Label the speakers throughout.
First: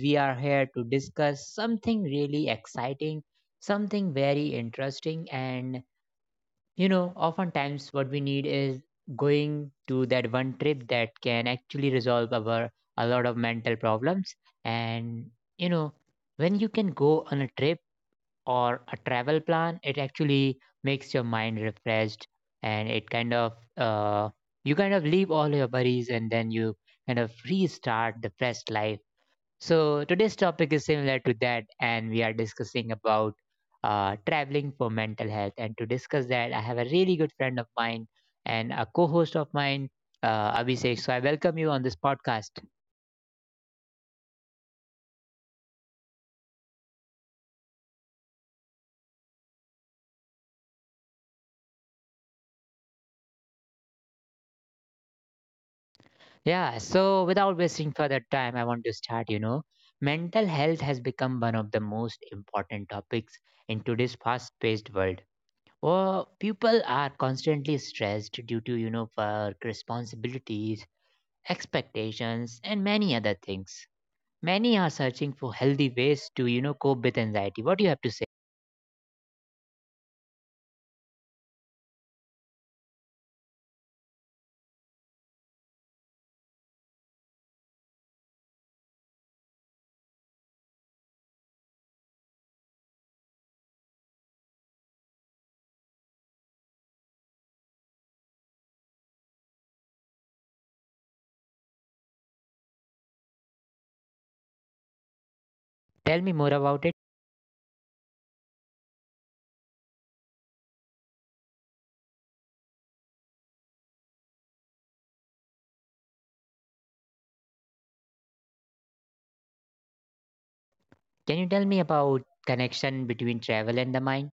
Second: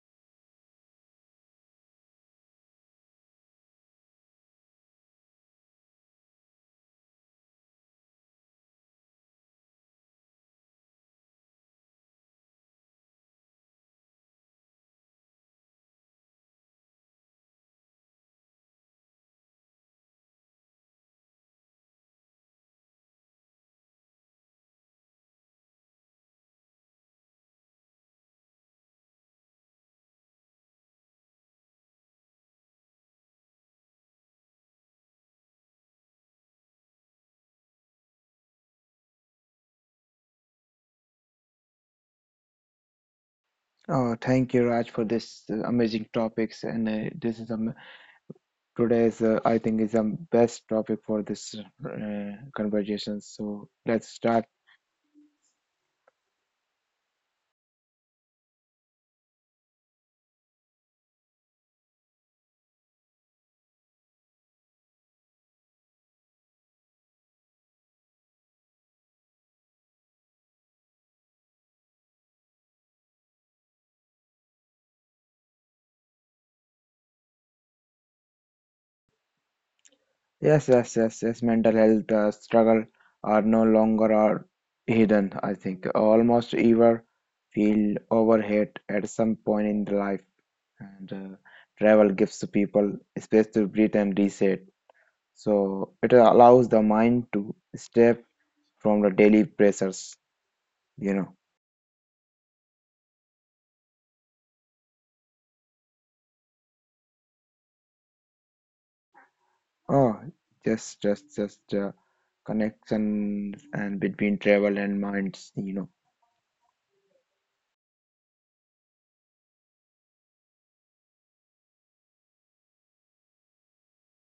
Speaker 1: we are here to discuss something really exciting, something very interesting. And, oftentimes what we need is going to that one trip that can actually resolve our a lot of mental problems. And, you know, when you can go on a trip, or a travel plan, it actually makes your mind refreshed and it kind of you kind of leave all your worries and then you kind of restart the fresh life. So today's topic is similar to that, and we are discussing about traveling for mental health. And to discuss that, I have a really good friend of mine and a co-host of mine, Abhishek. So I welcome you on this podcast.
Speaker 2: Oh, thank you, Raj, for this amazing topics. And this is today's, I think, is the best topic for this conversation. So let's start.
Speaker 1: Yeah, so without wasting further time, I want to start. Mental health has become one of the most important topics in today's fast paced world. Well, people are constantly stressed due to, work, responsibilities, expectations, and many other things. Many are searching for healthy ways to, cope with anxiety. What do you have to say?
Speaker 2: Yes, yes, yes, yes. Mental health struggle are no longer are hidden. I think almost ever feel overhead at some point in the life, and travel gives to people space to breathe and reset. So it allows the mind to step from the daily pressures. You know.
Speaker 1: Tell me more about it.
Speaker 2: Oh, just connections and between travel and minds, you know.
Speaker 1: Can you tell me about connection between travel and the mind?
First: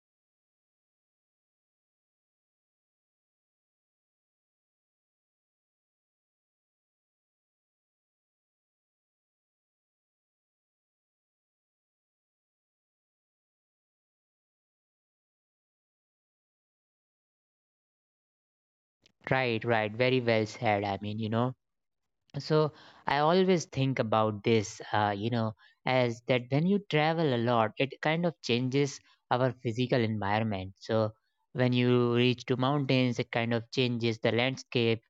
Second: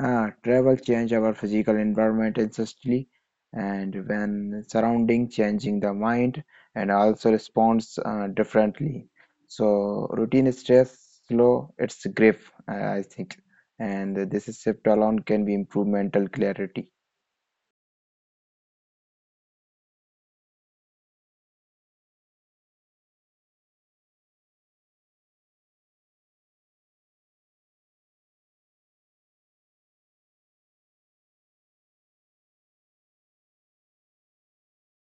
Speaker 2: Ah, travel change our physical environment instantly, and when surrounding changing the mind and also responds differently. So routine stress slow its grip, I think, and this shift alone can be improve mental clarity.
Speaker 1: Right, right. Very well said. I mean, so I always think about this as that when you travel a lot, it kind of changes our physical environment. So when you reach to mountains, it kind of changes the landscape.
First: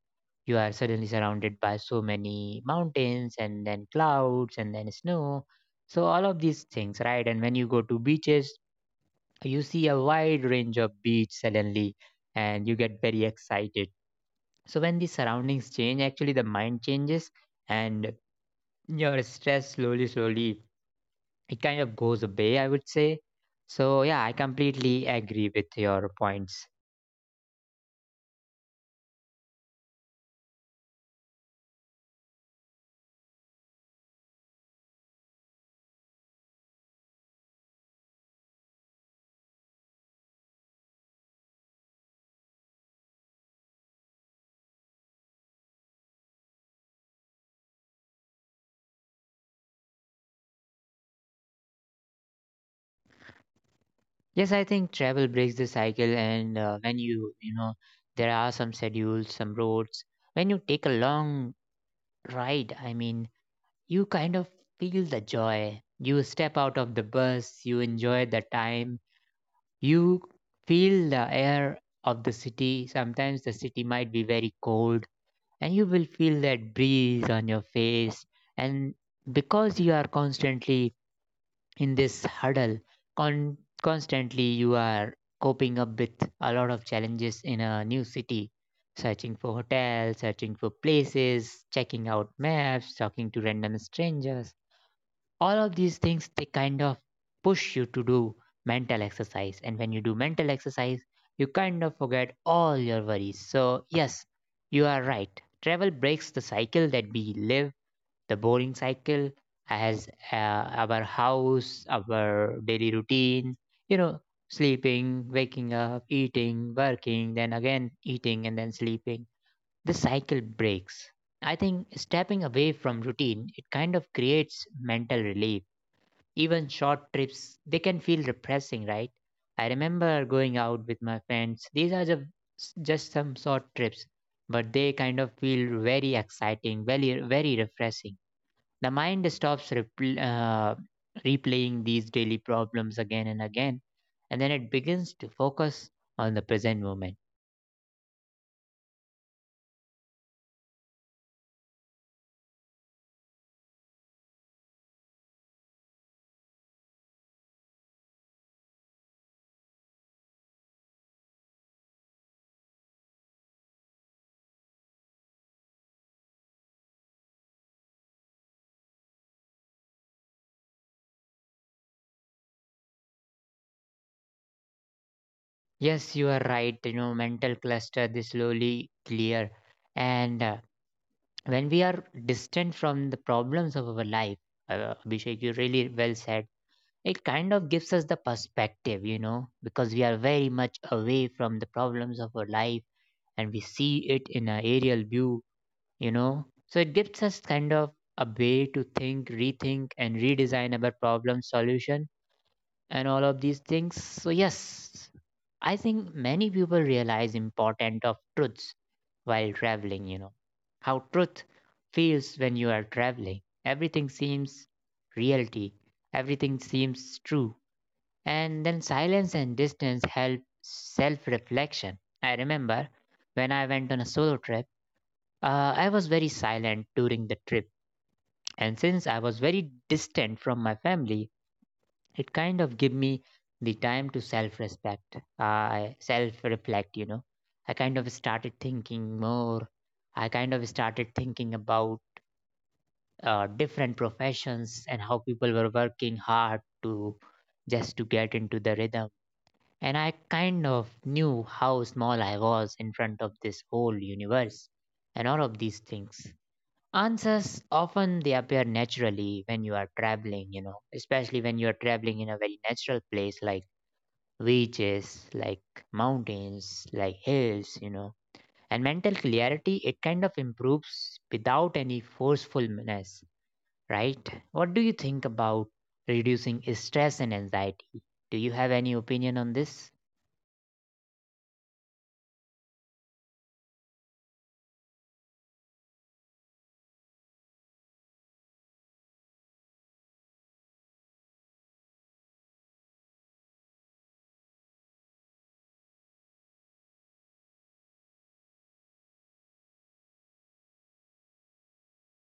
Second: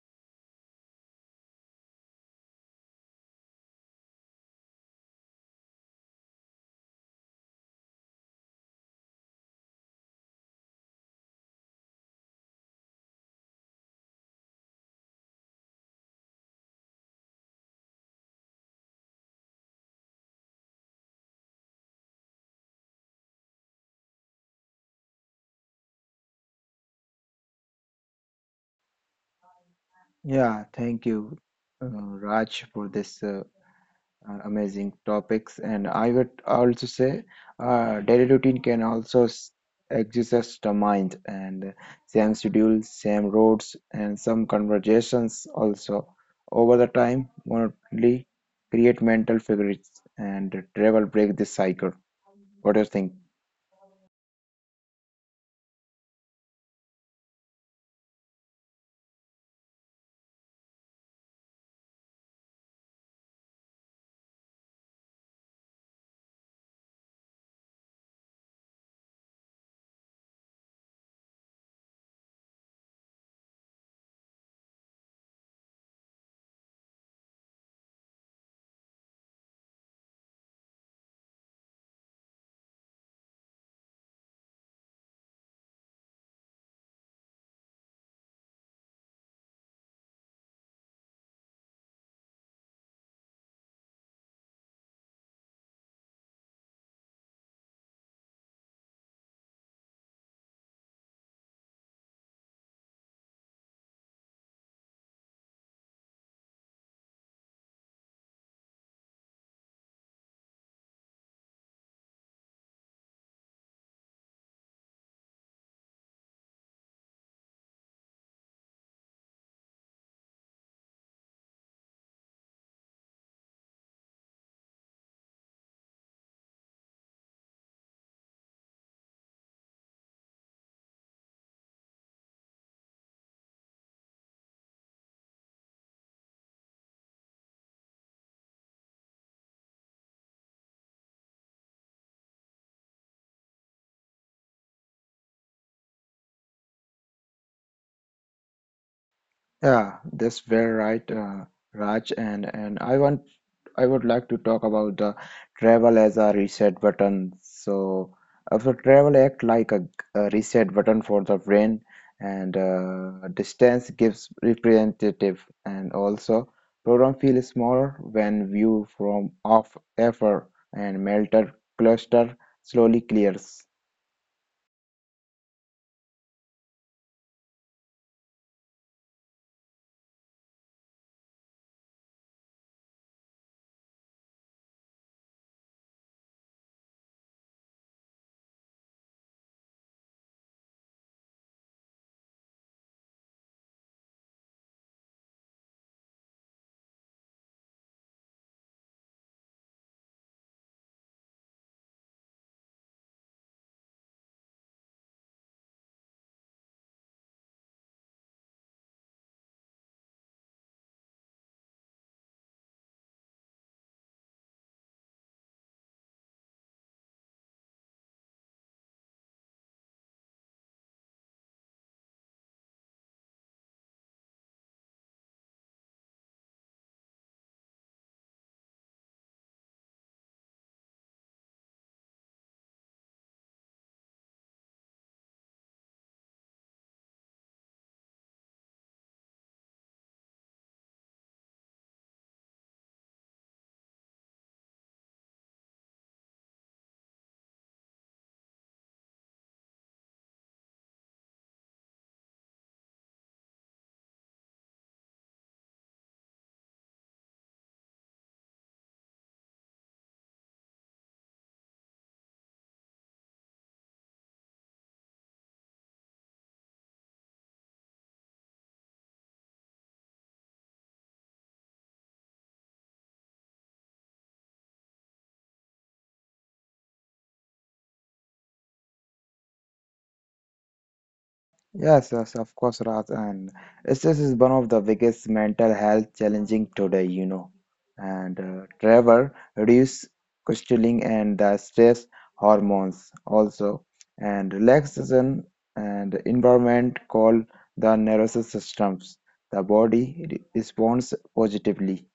Speaker 1: You are suddenly surrounded by so many mountains, and then clouds, and then snow. So all of these things, right? And when you go to beaches, you see a wide range of beach suddenly, and you get very excited. So when the surroundings change, actually the mind changes, and your stress, slowly, slowly, it kind of goes away, I would say. So, yeah, I completely agree with your points.
Speaker 2: Yeah, thank you, Raj, for this. Amazing topics and I would also say daily routine can also exist the mind and same schedules same roads and some conversations also over the time only create mental figures and travel break this cycle what do you think?
Speaker 1: Yes, I think travel breaks the cycle, and when you, there are some schedules, some roads. When you take a long ride, I mean, you kind of feel the joy. You step out of the bus, you enjoy the time, you feel the air of the city. Sometimes the city might be very cold and you will feel that breeze on your face, and because you are constantly in this huddle, con- constantly you are coping up with a lot of challenges in a new city, searching for hotels, searching for places, checking out maps, talking to random strangers. All of these things, they kind of push you to do mental exercise, and when you do mental exercise, you kind of forget all your worries. So yes, you are right, travel breaks the cycle that we live, the boring cycle, as our house, our daily routine, you know sleeping, waking up, eating, working, then again eating, and then sleeping. The cycle breaks. I think stepping away from routine, it kind of creates mental relief. Even short trips, they can feel depressing, right? I remember going out with my friends. These are just some short trips, but they kind of feel very exciting, very, very refreshing. The mind stops replaying these daily problems again and again, and then it begins to focus on the present moment.
Speaker 2: Yeah, that's very right, Raj, and I would like to talk about the travel as a reset button. So, so travel act like a reset button for the brain, and distance gives representative, and also program feels smaller when viewed from off effort, and melter cluster slowly clears.
Speaker 1: Yes, you are right. Mental cluster, they slowly clear, and when we are distant from the problems of our life, Abhishek, you really well said. It kind of gives us the perspective, because we are very much away from the problems of our life and we see it in an aerial view. So it gives us kind of a way to think, rethink, and redesign our problem solution and all of these things. So yes, I think many people realize important of truths while traveling. How truth feels when you are traveling. Everything seems reality, everything seems true. And then silence and distance help self reflection. I remember when I went on a solo trip, I was very silent during the trip. And since I was very distant from my family, it kind of give me the time to self reflect. I kind of started thinking more. I kind of started thinking about different professions and how people were working hard to just to get into the rhythm, and I kind of knew how small I was in front of this whole universe and all of these things. Answers often they appear naturally when you are traveling, especially when you are traveling in a very natural place like beaches, like mountains, like hills. And mental clarity, it kind of improves without any forcefulness, right? What do you think about reducing stress and anxiety? Do you have any opinion on this?
Speaker 2: Yes, yes, of course, Raj. And stress is one of the biggest mental health challenging today, you know. And Trevor reduce questioning and the stress hormones also. And relaxation and environment called the nervous systems. The body responds positively.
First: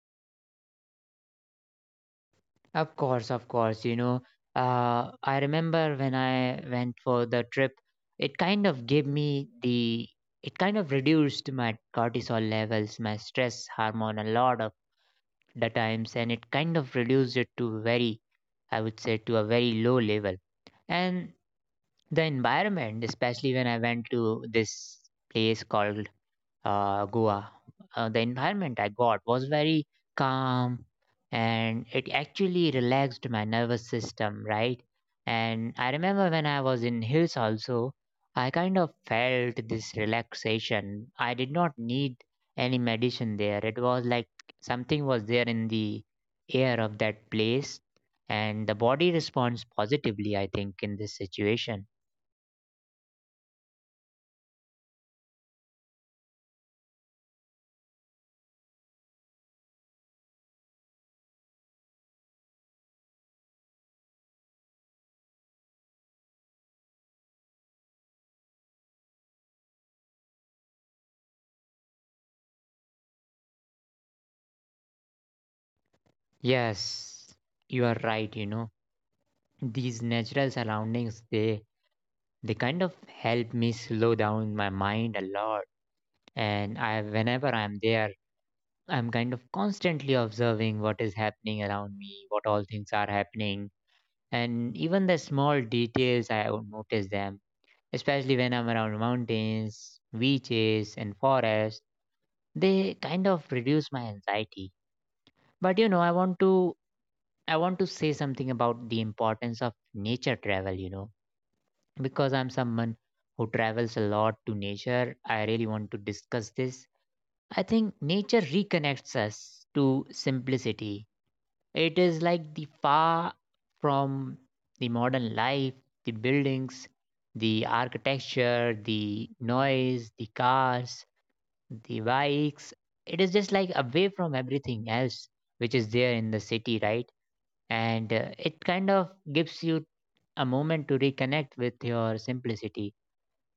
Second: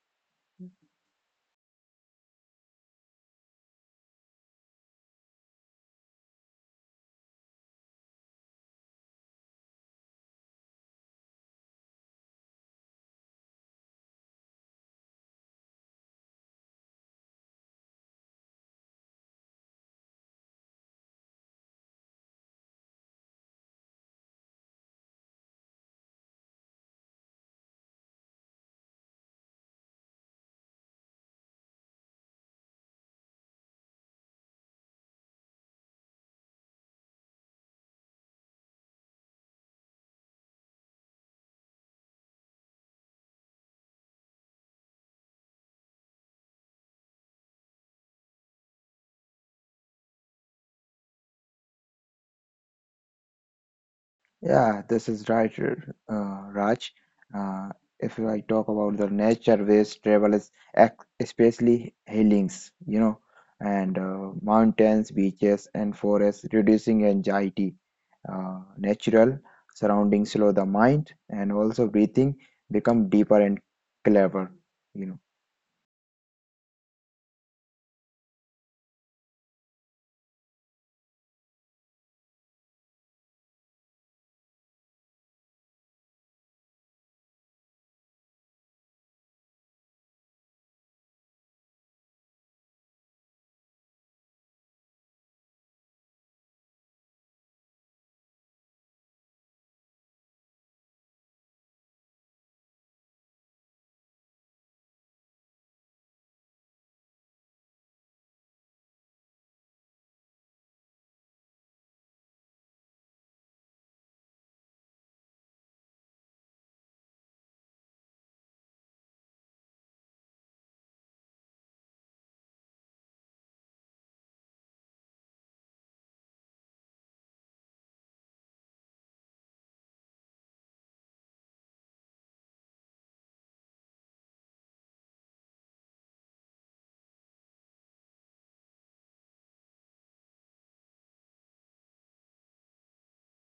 Speaker 1: Of course, of course. I remember when I went for the trip, it kind of gave me the, it kind of reduced my cortisol levels, my stress hormone, a lot of the times, and it kind of reduced it to very, I would say, to a very low level. And the environment, especially when I went to this place called Goa. The environment I got was very calm, and it actually relaxed my nervous system, right? And I remember when I was in hills also, I kind of felt this relaxation. I did not need any medicine there. It was like something was there in the air of that place, and the body responds positively, I think, in this situation.
Speaker 2: Yeah, this is right, Raj. Uh, if I talk about the nature-based travel is especially healings, you know, and mountains, beaches, and forests, reducing anxiety. Natural surroundings slow the mind, and also breathing become deeper and clearer. You know.
Speaker 1: Yes, you are right. These natural surroundings, they kind of help me slow down my mind a lot. And I whenever I'm there, I'm kind of constantly observing what is happening around me, what all things are happening, and even the small details I would notice them, especially when I'm around mountains, beaches, and forests, they kind of reduce my anxiety. But I want to say something about the importance of nature travel, because I'm someone who travels a lot to nature, I really want to discuss this. I think nature reconnects us to simplicity. It is like the far from the modern life, the buildings, the architecture, the noise, the cars, the bikes. It is just like away from everything else which is there in the city, right? And it kind of gives you a moment to reconnect with your simplicity.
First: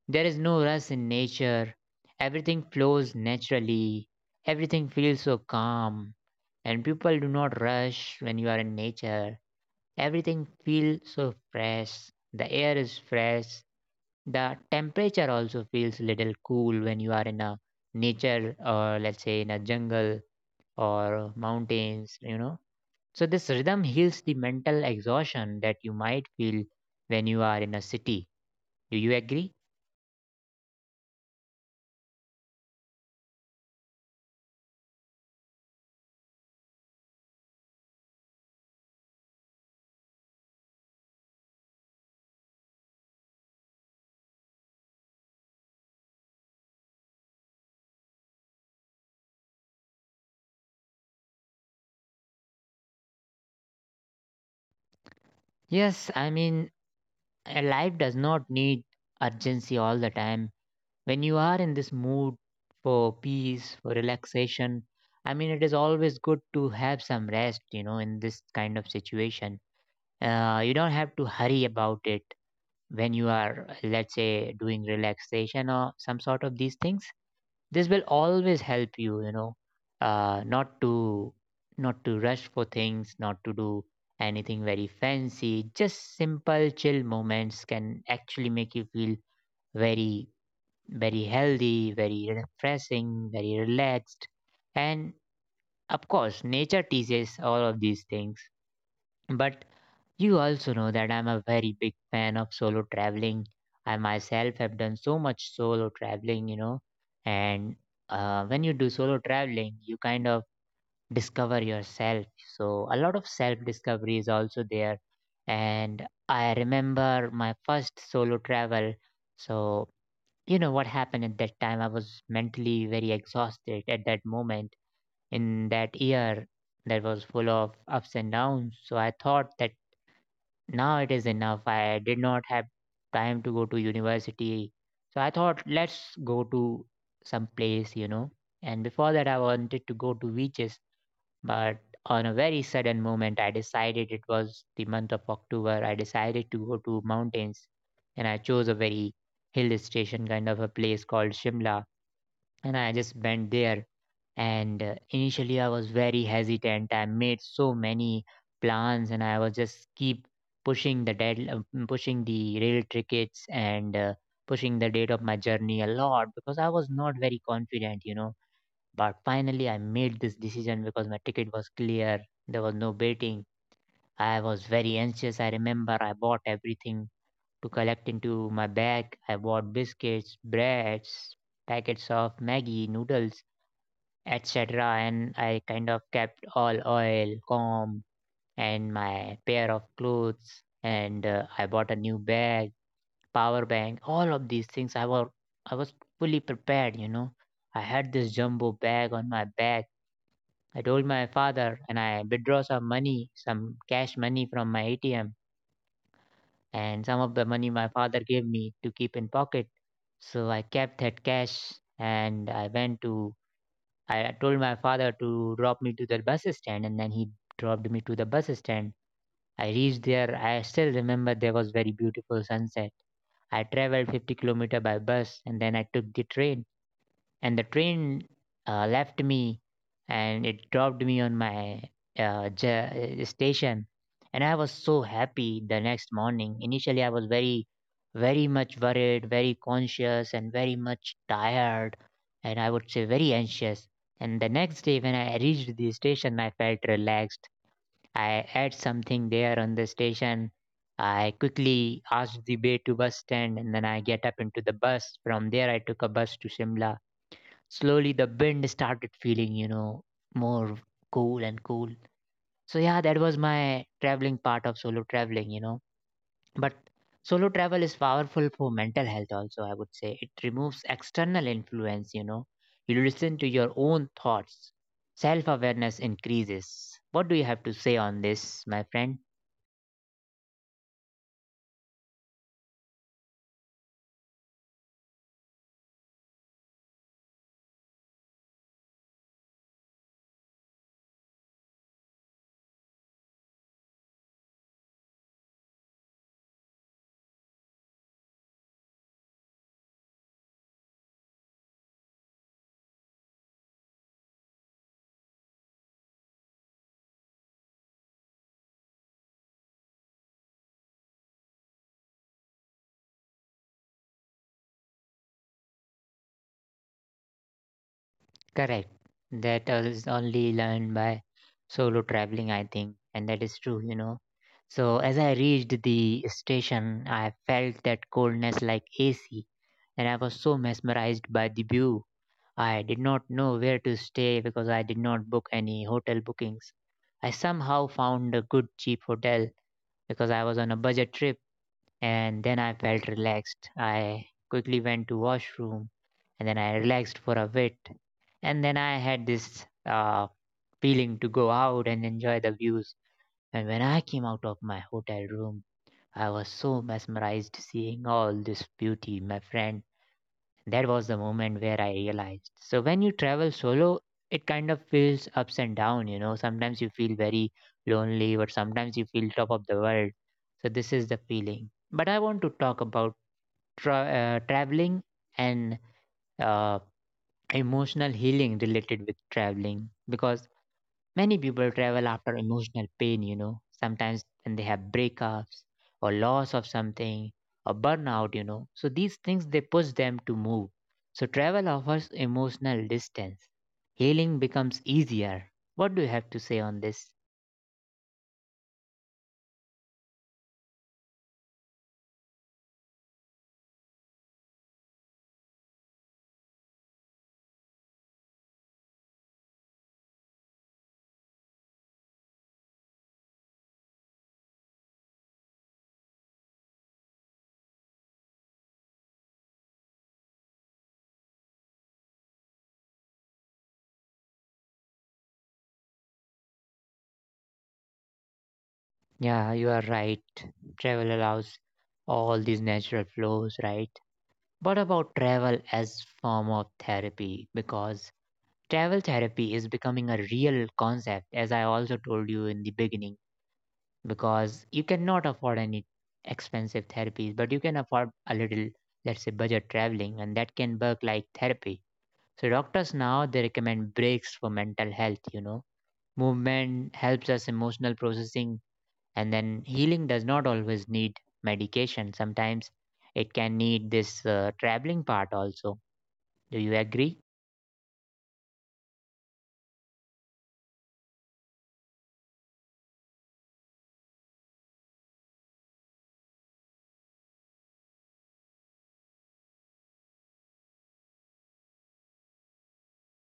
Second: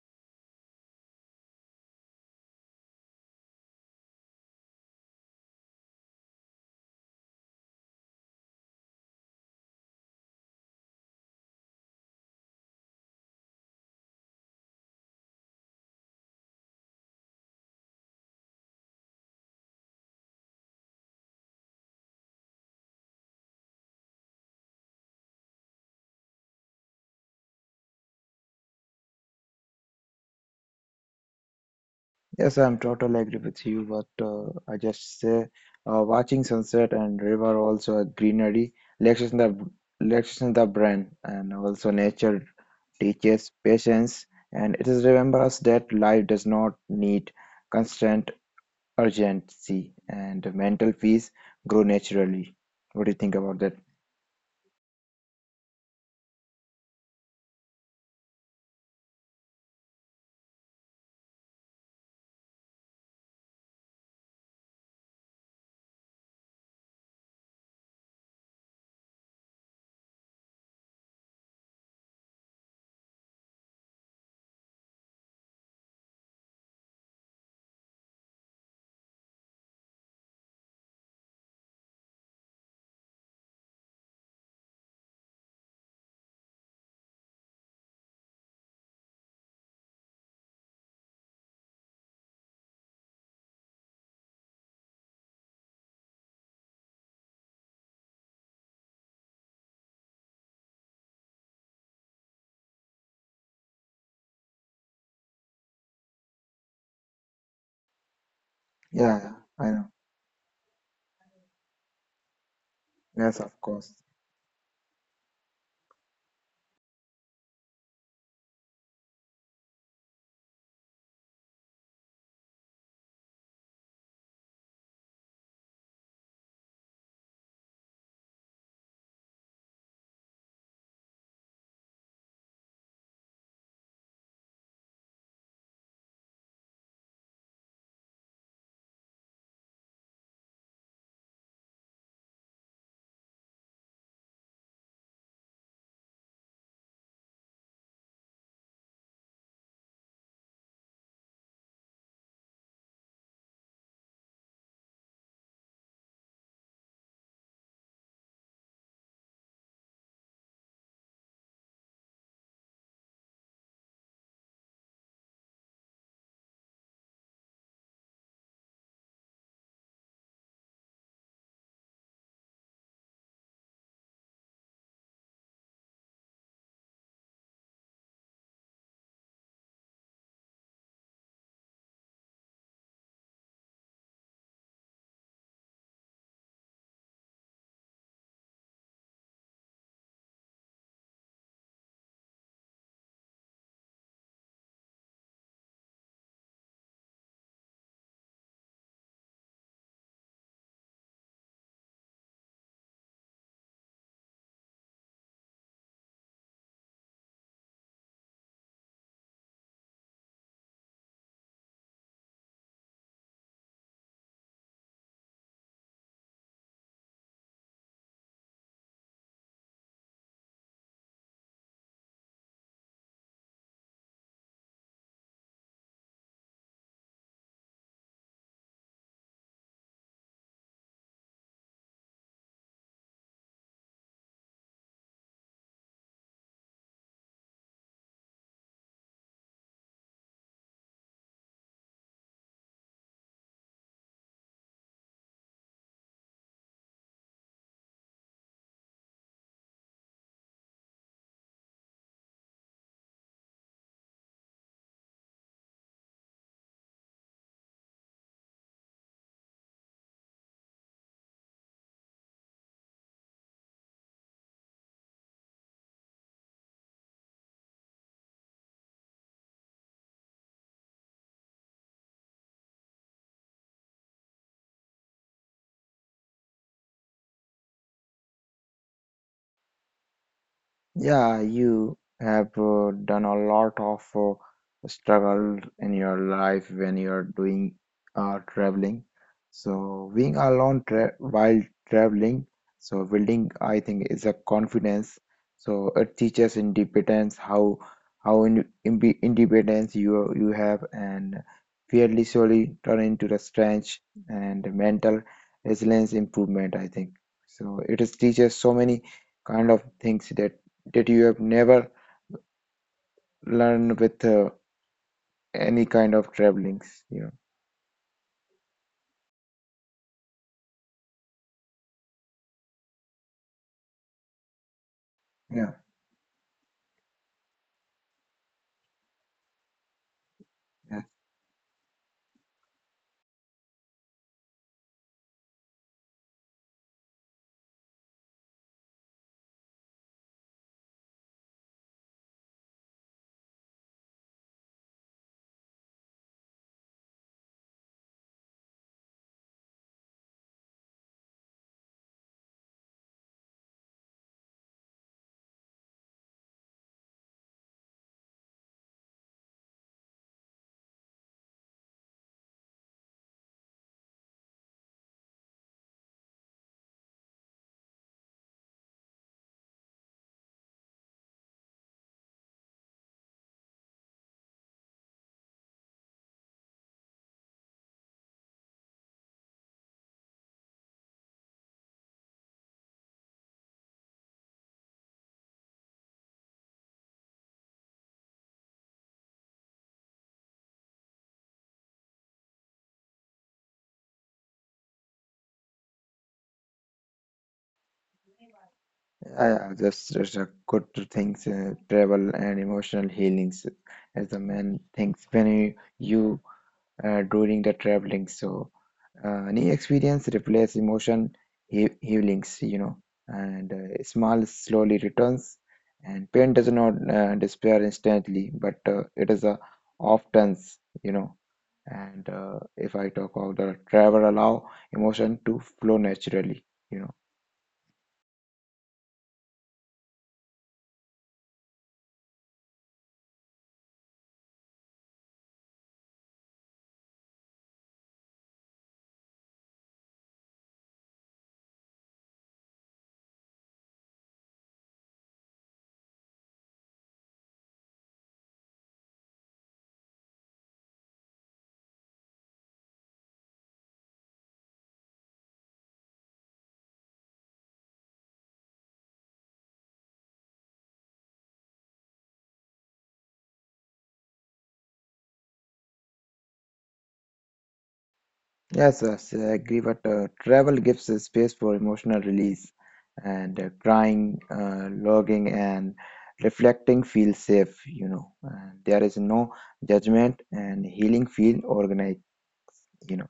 Speaker 1: There is no rush in nature. Everything flows naturally. Everything feels so calm. And people do not rush when you are in nature. Everything feels so fresh. The air is fresh. The temperature also feels little cool when you are in a nature or let's say in a jungle or mountains. So this rhythm heals the mental exhaustion that you might feel when you are in a city. Do you agree?
Speaker 2: Yes, I'm totally agree with you. But I just say, watching sunset and river also a greenery relaxes the relaxation the brain and also nature teaches patience and it is remember us that life does not need constant urgency and mental peace grow naturally. What do you think about that?
Speaker 1: Yes, I mean, life does not need urgency all the time. When you are in this mood for peace, for relaxation, I mean, it is always good to have some rest, in this kind of situation. You don't have to hurry about it when you are, let's say, doing relaxation or some sort of these things. This will always help you. You know uh, not to not to rush for things, not to do anything very fancy. Just simple chill moments can actually make you feel very, very healthy, very refreshing, very relaxed. And of course nature teaches all of these things. But you also know that I'm a very big fan of solo traveling. I myself have done so much solo traveling, and when you do solo
Speaker 2: Yeah, I
Speaker 1: traveling,
Speaker 2: know.
Speaker 1: you kind of discover yourself. So a lot of
Speaker 2: Yes, of
Speaker 1: self
Speaker 2: course.
Speaker 1: discovery is also there. And I remember my first solo travel. So, what happened at that time? I was mentally very exhausted at that moment. In that year, that was full of ups and downs. So I thought that now it is enough. I did not have time to go to university. So I thought, let's go to some place. And before that, I wanted to go to beaches. But on a very sudden moment, I decided it was the month of October. I decided to go to mountains. And I chose a very hill station kind of a place called Shimla. And I just went there, and initially I was very hesitant. I made so many plans, and I was just keep pushing the pushing the rail tickets and pushing the date of my journey a lot because I was not very confident, you know. But finally I made this decision because my ticket was clear. There was no waiting. I was very anxious. I remember I bought everything to collect into my bag. I bought biscuits, breads, packets of Maggie noodles, etc. And I kind of kept all oil, comb, and my pair of clothes. And I bought a new bag, power bank, all of these things. I was fully prepared, you know. I had this jumbo bag on my back. I told my father, and I withdraw some money, some cash money from my ATM, and some of the money my father gave me to keep in pocket. So I kept that cash, and I told my father to drop me to the bus stand, and then he dropped me to the bus stand. I reached there. I still remember there was very beautiful sunset. I traveled 50-kilometer by bus, and then I took the train, and the train left me, and it dropped me on my station. And I was so happy the next morning. Initially I was very very much worried, very conscious, and very much tired, and I would say very anxious. And the next day when I reached the station, I felt relaxed. I ate something there on the station. I quickly asked the way to bus stand, and then I get up into the bus. From there I took a bus to Shimla. Slowly the wind started feeling, you know, more cool and cool. So yeah, that was my traveling part of solo traveling, you know. But solo travel is powerful for mental health also, I would say. It removes external influence, you know. You listen to your own thoughts. Self awareness increases. What do you have to say on this, my friend?
Speaker 2: Yeah, you have done a lot of struggle in your life when you're doing traveling. So being alone tra while traveling, so building, I think, is a confidence. So it teaches independence, how independence you have, and fearlessly turn into the strength and mental resilience improvement. I think so. It is teaches so many kind of things that you have never learned with any kind of travelings, you know.
Speaker 1: Correct. That is only learned by solo traveling, I think, and that is true, you know. So as I
Speaker 2: Yeah.
Speaker 1: reached the station, I felt that coldness like AC, and I was so
Speaker 2: Yeah.
Speaker 1: mesmerized by the view. I did not know where to stay because I did not book any hotel bookings. I somehow found a good cheap hotel because I was on a budget trip, and then I felt relaxed. I quickly went to washroom, and then I relaxed for a bit. And then I had this feeling to go out and enjoy the views. And when I came out of my hotel room, I was so mesmerized seeing all this beauty, my friend. That was the moment where I realized. So when you travel solo, it kind of feels ups and down, you know. Sometimes you feel very lonely, but sometimes you feel top of the world. So this is the feeling. But I want to talk about traveling and uh, emotional healing related with traveling because many people travel after emotional pain, you know, sometimes when they have breakups or loss of something or burnout, you know. So these things they push them to move. So travel offers emotional distance. Healing becomes easier. What do you have to say on this?
Speaker 2: I that's just a good things travel and emotional healings as a man thinks when you during the traveling so any experience replace emotion he healings you know and small slowly returns and pain does not disappear instantly but it is a often you know. And if I talk about the travel, allow emotion to flow naturally, you know.
Speaker 1: Yeah, you are right. Travel allows all these natural flows, right? What about travel as form of therapy? Because travel therapy is becoming a real concept, as I also told you in the beginning, because you cannot afford any expensive therapies, but you can afford a little, let's say, budget traveling, and that can work like therapy. So doctors now they recommend breaks for mental health. You know, movement helps us emotional processing, and then healing does not always need medication. Sometimes it can need this traveling part also. Do you agree?
Speaker 2: Yes, yes, I agree. But travel gives a space for emotional release, and crying, logging, and reflecting feel safe, you know. And there is no judgment, and healing feel organized, you know.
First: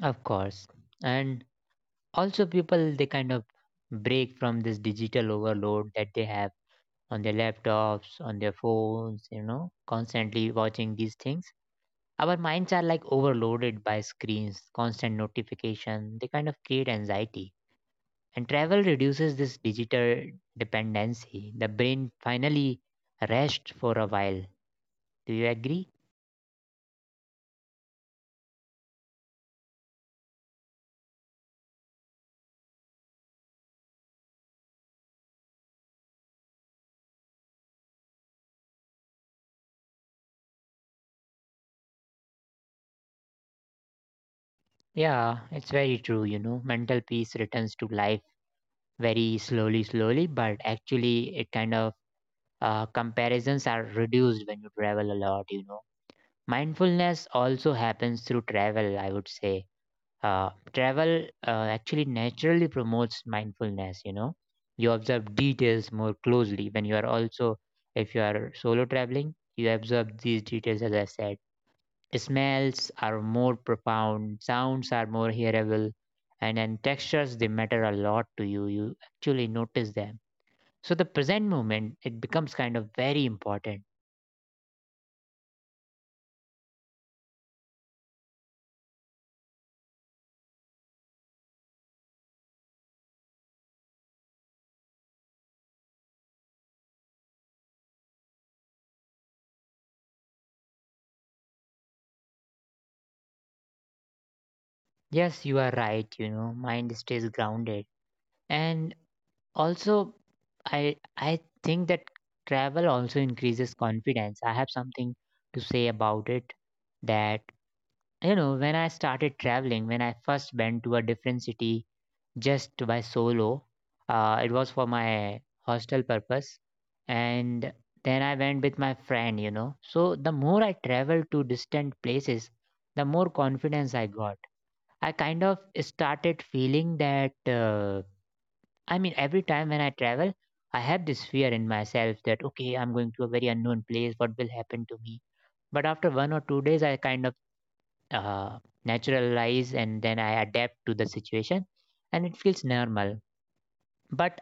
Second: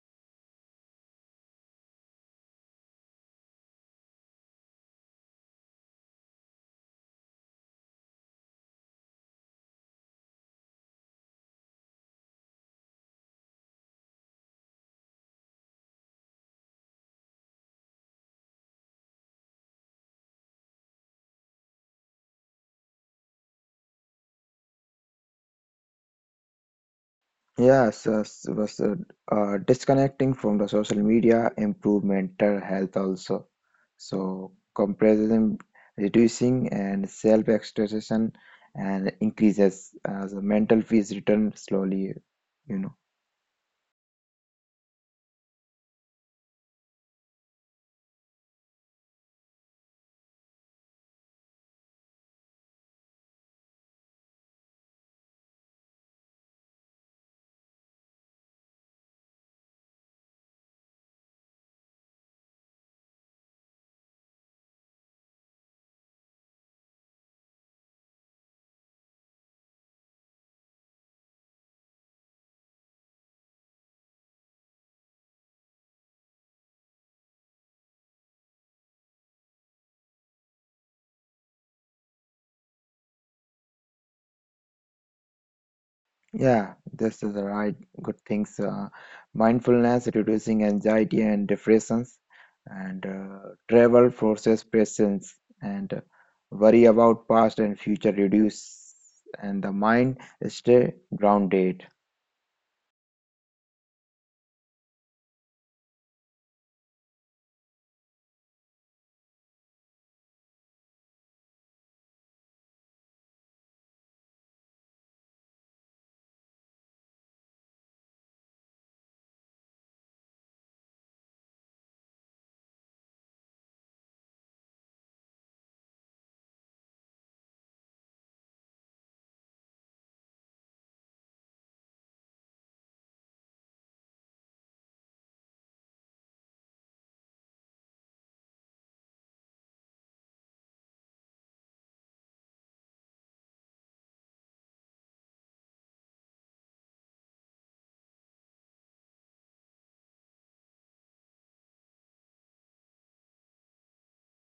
Speaker 1: Of course, and also people they kind of break from this digital overload that they have on their laptops, on their phones, you know, constantly watching these things. Our minds are like overloaded by screens, constant notification. They kind of create anxiety. And travel reduces this digital dependency. The brain finally rests for a while. Do you agree?
Speaker 2: Yes, yes, was disconnecting from the social media improve mental health also. So comparison reducing and self-expression and increases as the mental peace return slowly, you know.
Speaker 1: Yeah, it's very true, you know. Mental peace returns to life very slowly, slowly, but actually, it kind of comparisons are reduced when you travel a lot, you know. Mindfulness also happens through travel, I would say. Travel actually naturally promotes mindfulness, you know. You observe details more closely when you are also, if you are solo traveling, you observe these details, as I said. Smells are more profound, sounds are more hearable, and then textures they matter a lot to you. You actually notice them. So the present moment it becomes kind of very important.
Speaker 2: Yeah, this is the right good things. Mindfulness, reducing anxiety and depressions, and travel forces presence and worry about past and future reduce, and the mind stay grounded.
Speaker 1: Yes, you are right, you know, mind stays grounded. And also, I think that travel also increases confidence. I have something to say about it that, you know, when I started traveling, when I first went to a different city just by solo, it was for my hostel purpose, and then I went with my friend. You know, so the more I traveled to distant places, the more confidence I got. I kind of started feeling that. I mean, every time when I travel, I have this fear in myself that, okay, I'm going to a very unknown place. What will happen to me? But after one or two days, I kind of uh, naturalize and then I adapt to the situation, and it feels normal. But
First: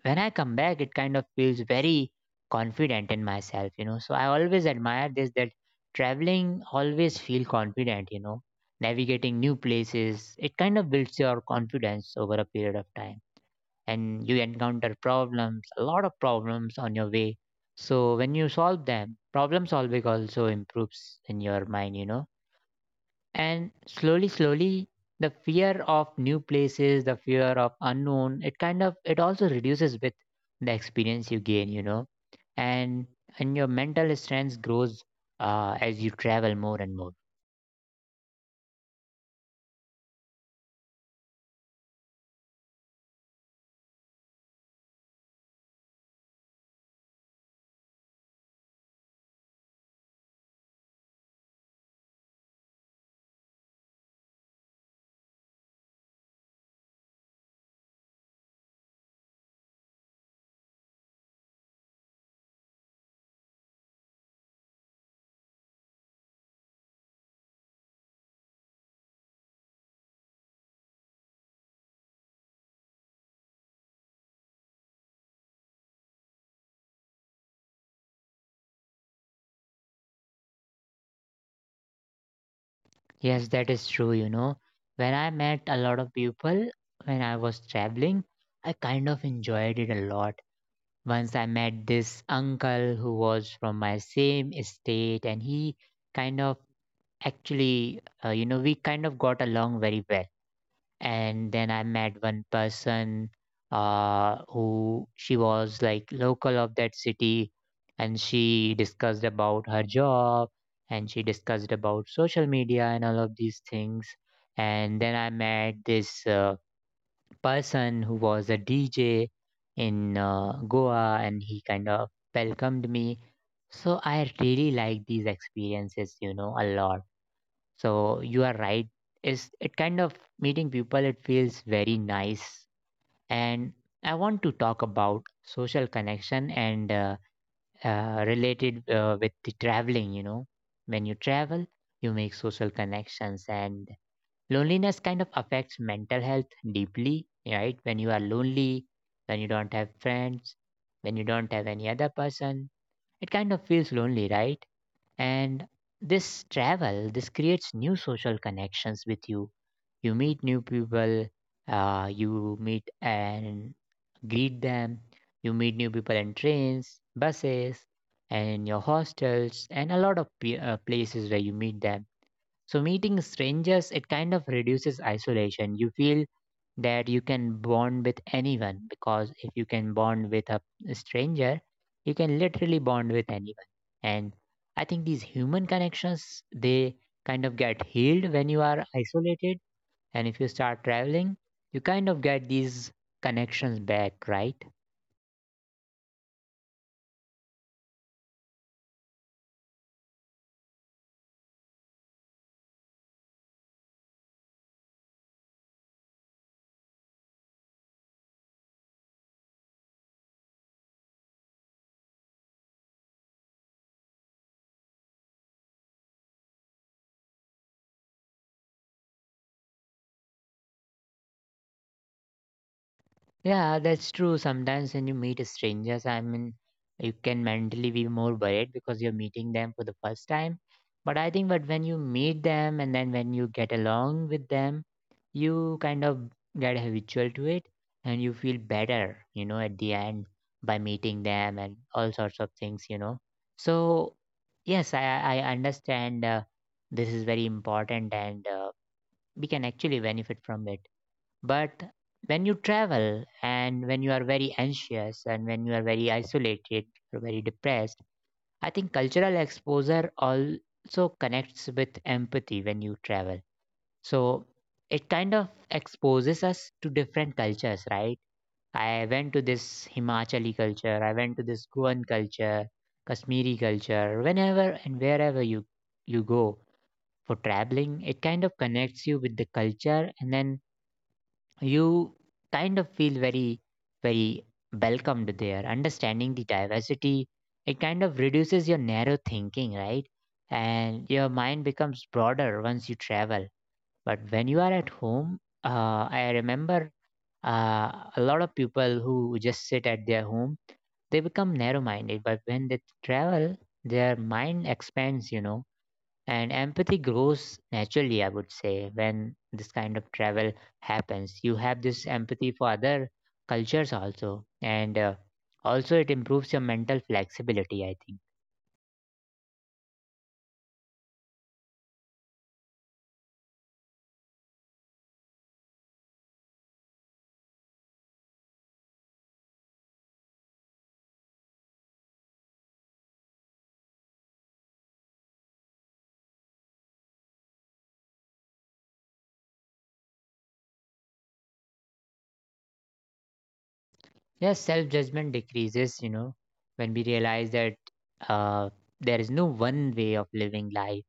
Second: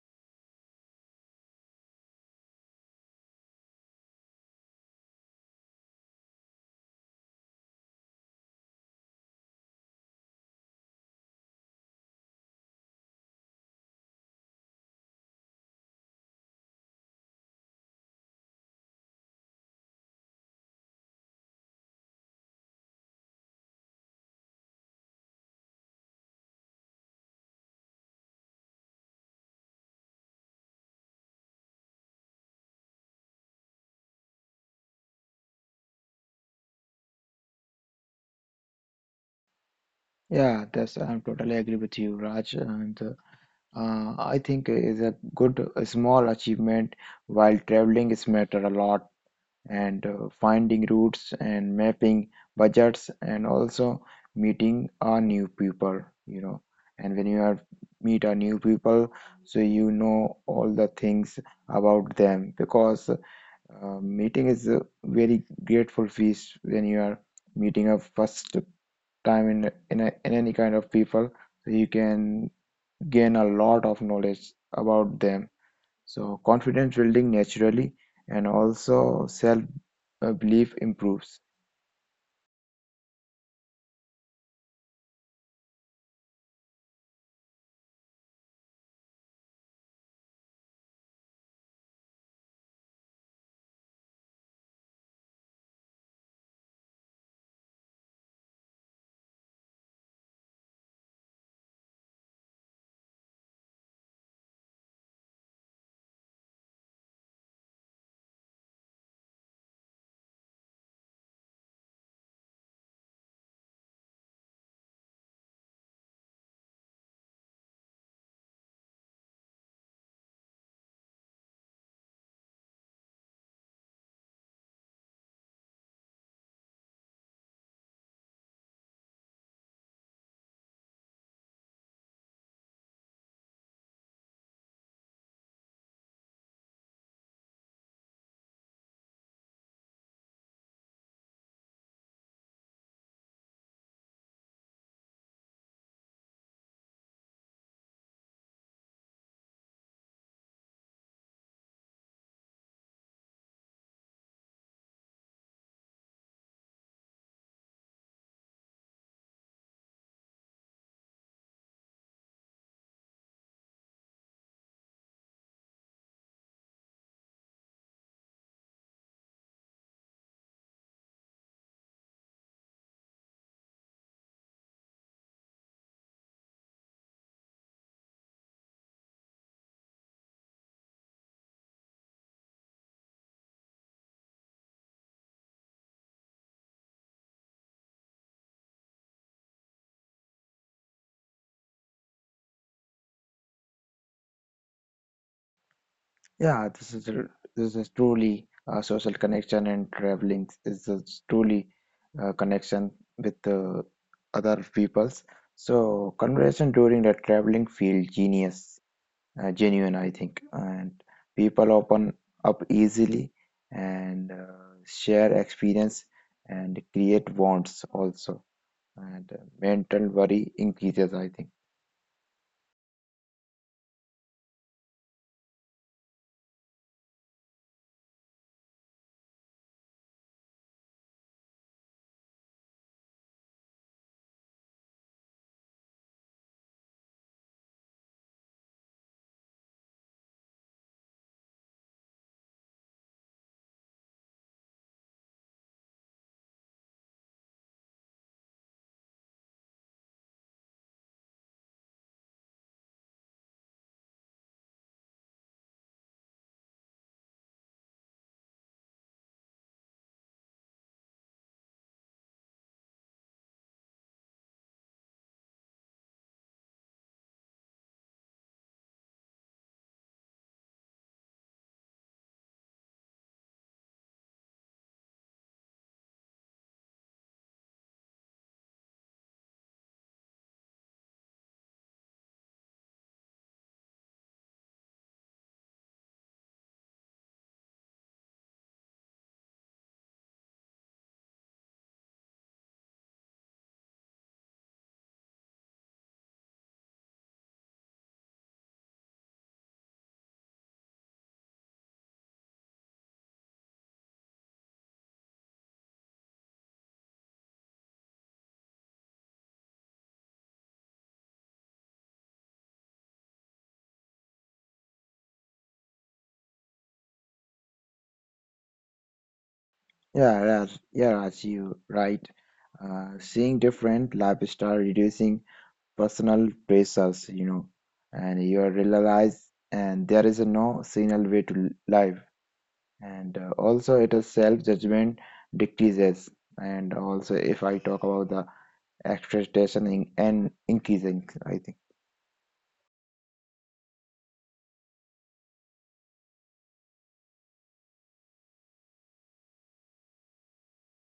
Speaker 1: when I come back, it kind of feels very confident in myself, you know. So I always admire this that traveling always feel confident, you know, navigating new places. It kind of builds your confidence over a period of time, and you encounter problems, a lot of problems on your way. So when you solve them, problem solving also improves in your mind, you know. And slowly, slowly, the fear of new places, the fear of unknown, it kind of it also reduces with the experience you gain, you know. And and your mental strength grows as you travel more and more.
Speaker 2: Yeah, that's I totally agree with you, Raj. And I think is a good small achievement while traveling is matter a lot. And finding routes and mapping budgets and also meeting our new people you know and when you are meet our new people so you know all the things about them because meeting is a very grateful feast when you are meeting a first time in any kind of people so you can gain a lot of knowledge about them so confidence building naturally and also self belief improves.
Speaker 1: Yes, that is true, you know. When I met a lot of people when I was traveling, I kind of enjoyed it a lot. Once I met this uncle who was from my same state, and he kind of actually, you know, we kind of got along very well. And then I met one person, who she was like local of that city, and she discussed about her job, and she discussed about social media and all of these things. And then I met this. Person who was a DJ in Goa, and he kind of welcomed me. So I really like these experiences, you know, a lot. So you are right. Is it kind of meeting people, it feels very nice. And I want to talk about social connection and related with the traveling, you know. When you travel, you make social connections, and loneliness kind of affects mental health deeply, right? When you are lonely, when you don't have friends, when you don't have any other person, it kind of feels lonely, right? And this travel, this creates new social connections with you. You meet new people, you meet and greet them. You meet new people in trains, buses, and in your hostels, and a lot of places where you meet them. So meeting strangers, it kind of reduces isolation. You feel that you can bond with anyone, because if you can bond with a stranger, you can literally bond with anyone. And I think these human connections, they kind of get healed when you are isolated. And if you start traveling, you kind of get these connections back, right?
Speaker 2: Yeah, this is this is truly a social connection and traveling is a truly connection with other peoples. So conversation during the traveling feel genius, genuine, I think, and people open up easily and share experience and create bonds also, and mental worry increases, I think.
Speaker 1: Yeah, that's true. Sometimes when you meet strangers, I mean, you can mentally be more worried because you're meeting them for the first time. But I think, but when you meet them and then when you get along with them, you kind of get habitual to it, and you feel better, you know, at the end by meeting them and all sorts of things, you know. So, yes, I understand this is very important, and we can actually benefit from it. But when you travel and when you are very anxious and when you are very isolated or very depressed, I think cultural exposure also connects with empathy when you travel. So it kind of exposes us to different cultures, right? I went to this Himachali culture, I went to this Goan culture, Kashmiri culture. Whenever and wherever you go for traveling, it kind of connects you with the culture, and then you kind of feel very very welcomed there. Understanding the diversity, it kind of reduces your narrow thinking, right? And your mind becomes broader once you travel. But when you are at home, I remember uh, a lot of people who just sit at their home, they become narrow minded, but when they travel, their mind expands, you know. And empathy grows naturally, I would say, when this kind of travel happens. You have this empathy for other cultures also, and also it improves your mental flexibility, I think.
Speaker 2: Yeah, Raj, you right. Seeing different lifestyle, reducing personal pressures, you know, and you realize, and there is a no single way to life, and also it is self judgment decreases, and also if I talk about the expectation and increasing, I think.
Speaker 1: Yes, self judgment decreases, you know, when we realize that uh, there is no one way of living life.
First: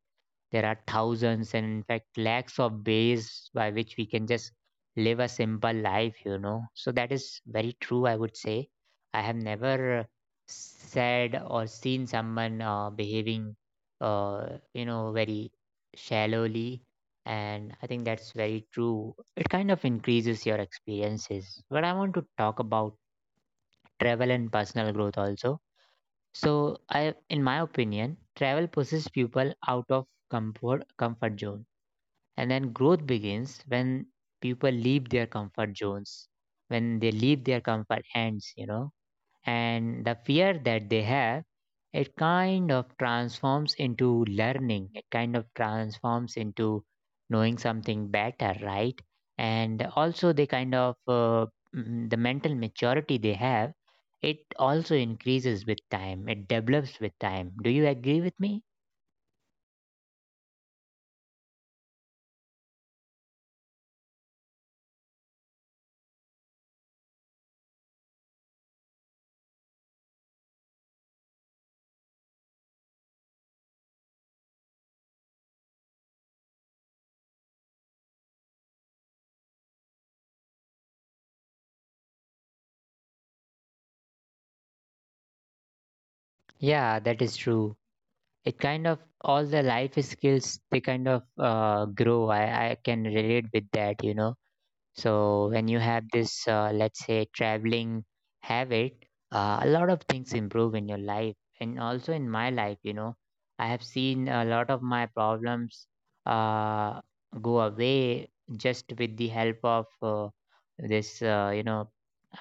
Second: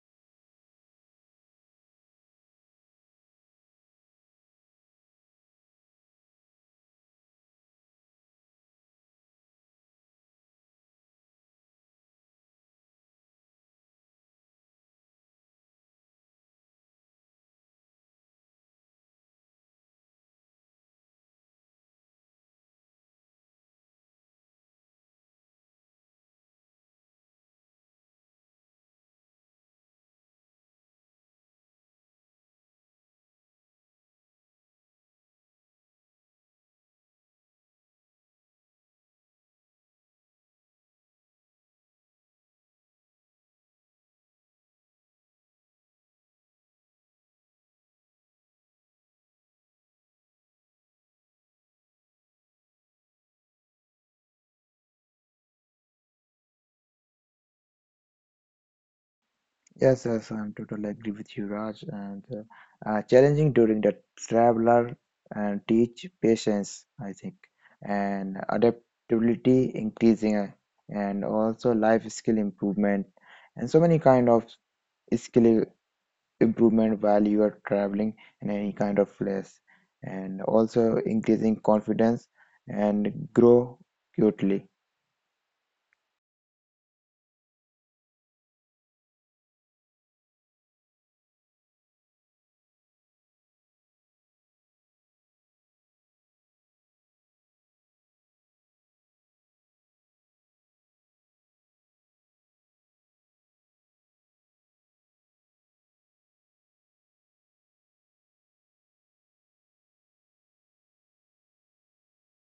Speaker 1: There are thousands and in fact lakhs of ways by which we can just live a simple life, you know. So that is very true, I would say. I have never said or seen someone behaving, very shallowly. And I think that's very true. It kind of increases your experiences. But I want to talk about travel and personal growth also. So, I, in my opinion, travel pushes people out of comfort zone, and then growth begins when people leave their comfort zones, when they leave their comfort ends, you know. And the fear that they have, it kind of transforms into learning, it kind of transforms into knowing something better, right? And also, they kind of, the mental maturity they have, it also increases with time, it develops with time. Do you agree with me?
Speaker 2: Yes, yes, I'm totally agree with you, Raj. And challenging during the traveler and teach patience, I think, and adaptability increasing, and also life skill improvement, and so many kind of skill improvement while you are traveling in any kind of place, and also increasing confidence and grow cutely.
Speaker 1: Yeah, that is true. It kind of, all the life skills they kind of grow. I can relate with that, you know. So when you have this, let's say, traveling habit, a lot of things improve in your life, and also in my life, you know. I have seen a lot of my problems uh, go away just with the help of this you know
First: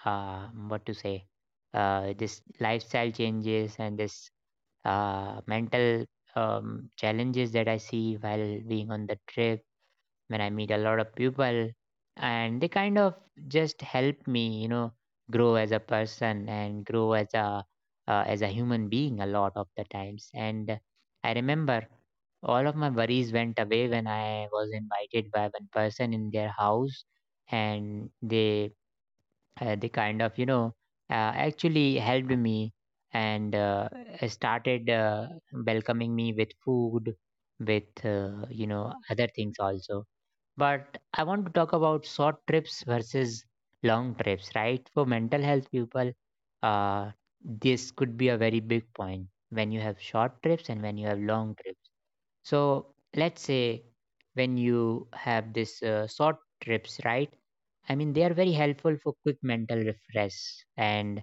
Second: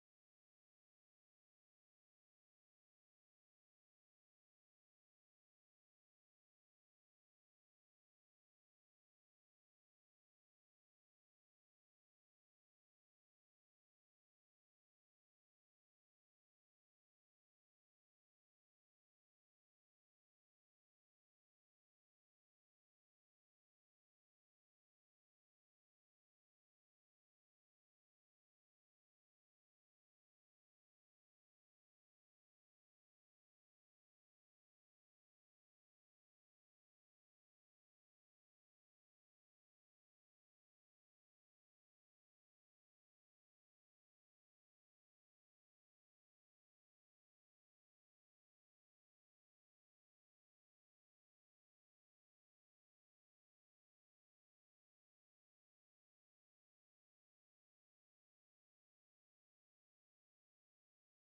Speaker 1: what to say this lifestyle changes, and this mental challenges that I see while being on the trip, when I meet a lot of people, and they kind of just help me, you know, grow as a person and grow as a human being, a lot of the times. And I remember all of my worries went away when I was invited by one person in their house, and they kind of, you know, actually helped me, and started welcoming me with food, with other things also. But I want to talk about short trips versus long trips, right, for mental health people. uh, this could be a very big point when you have short trips and when you have long trips. So let's say when you have this, short trips, right? I mean, they are very helpful for quick mental refresh, and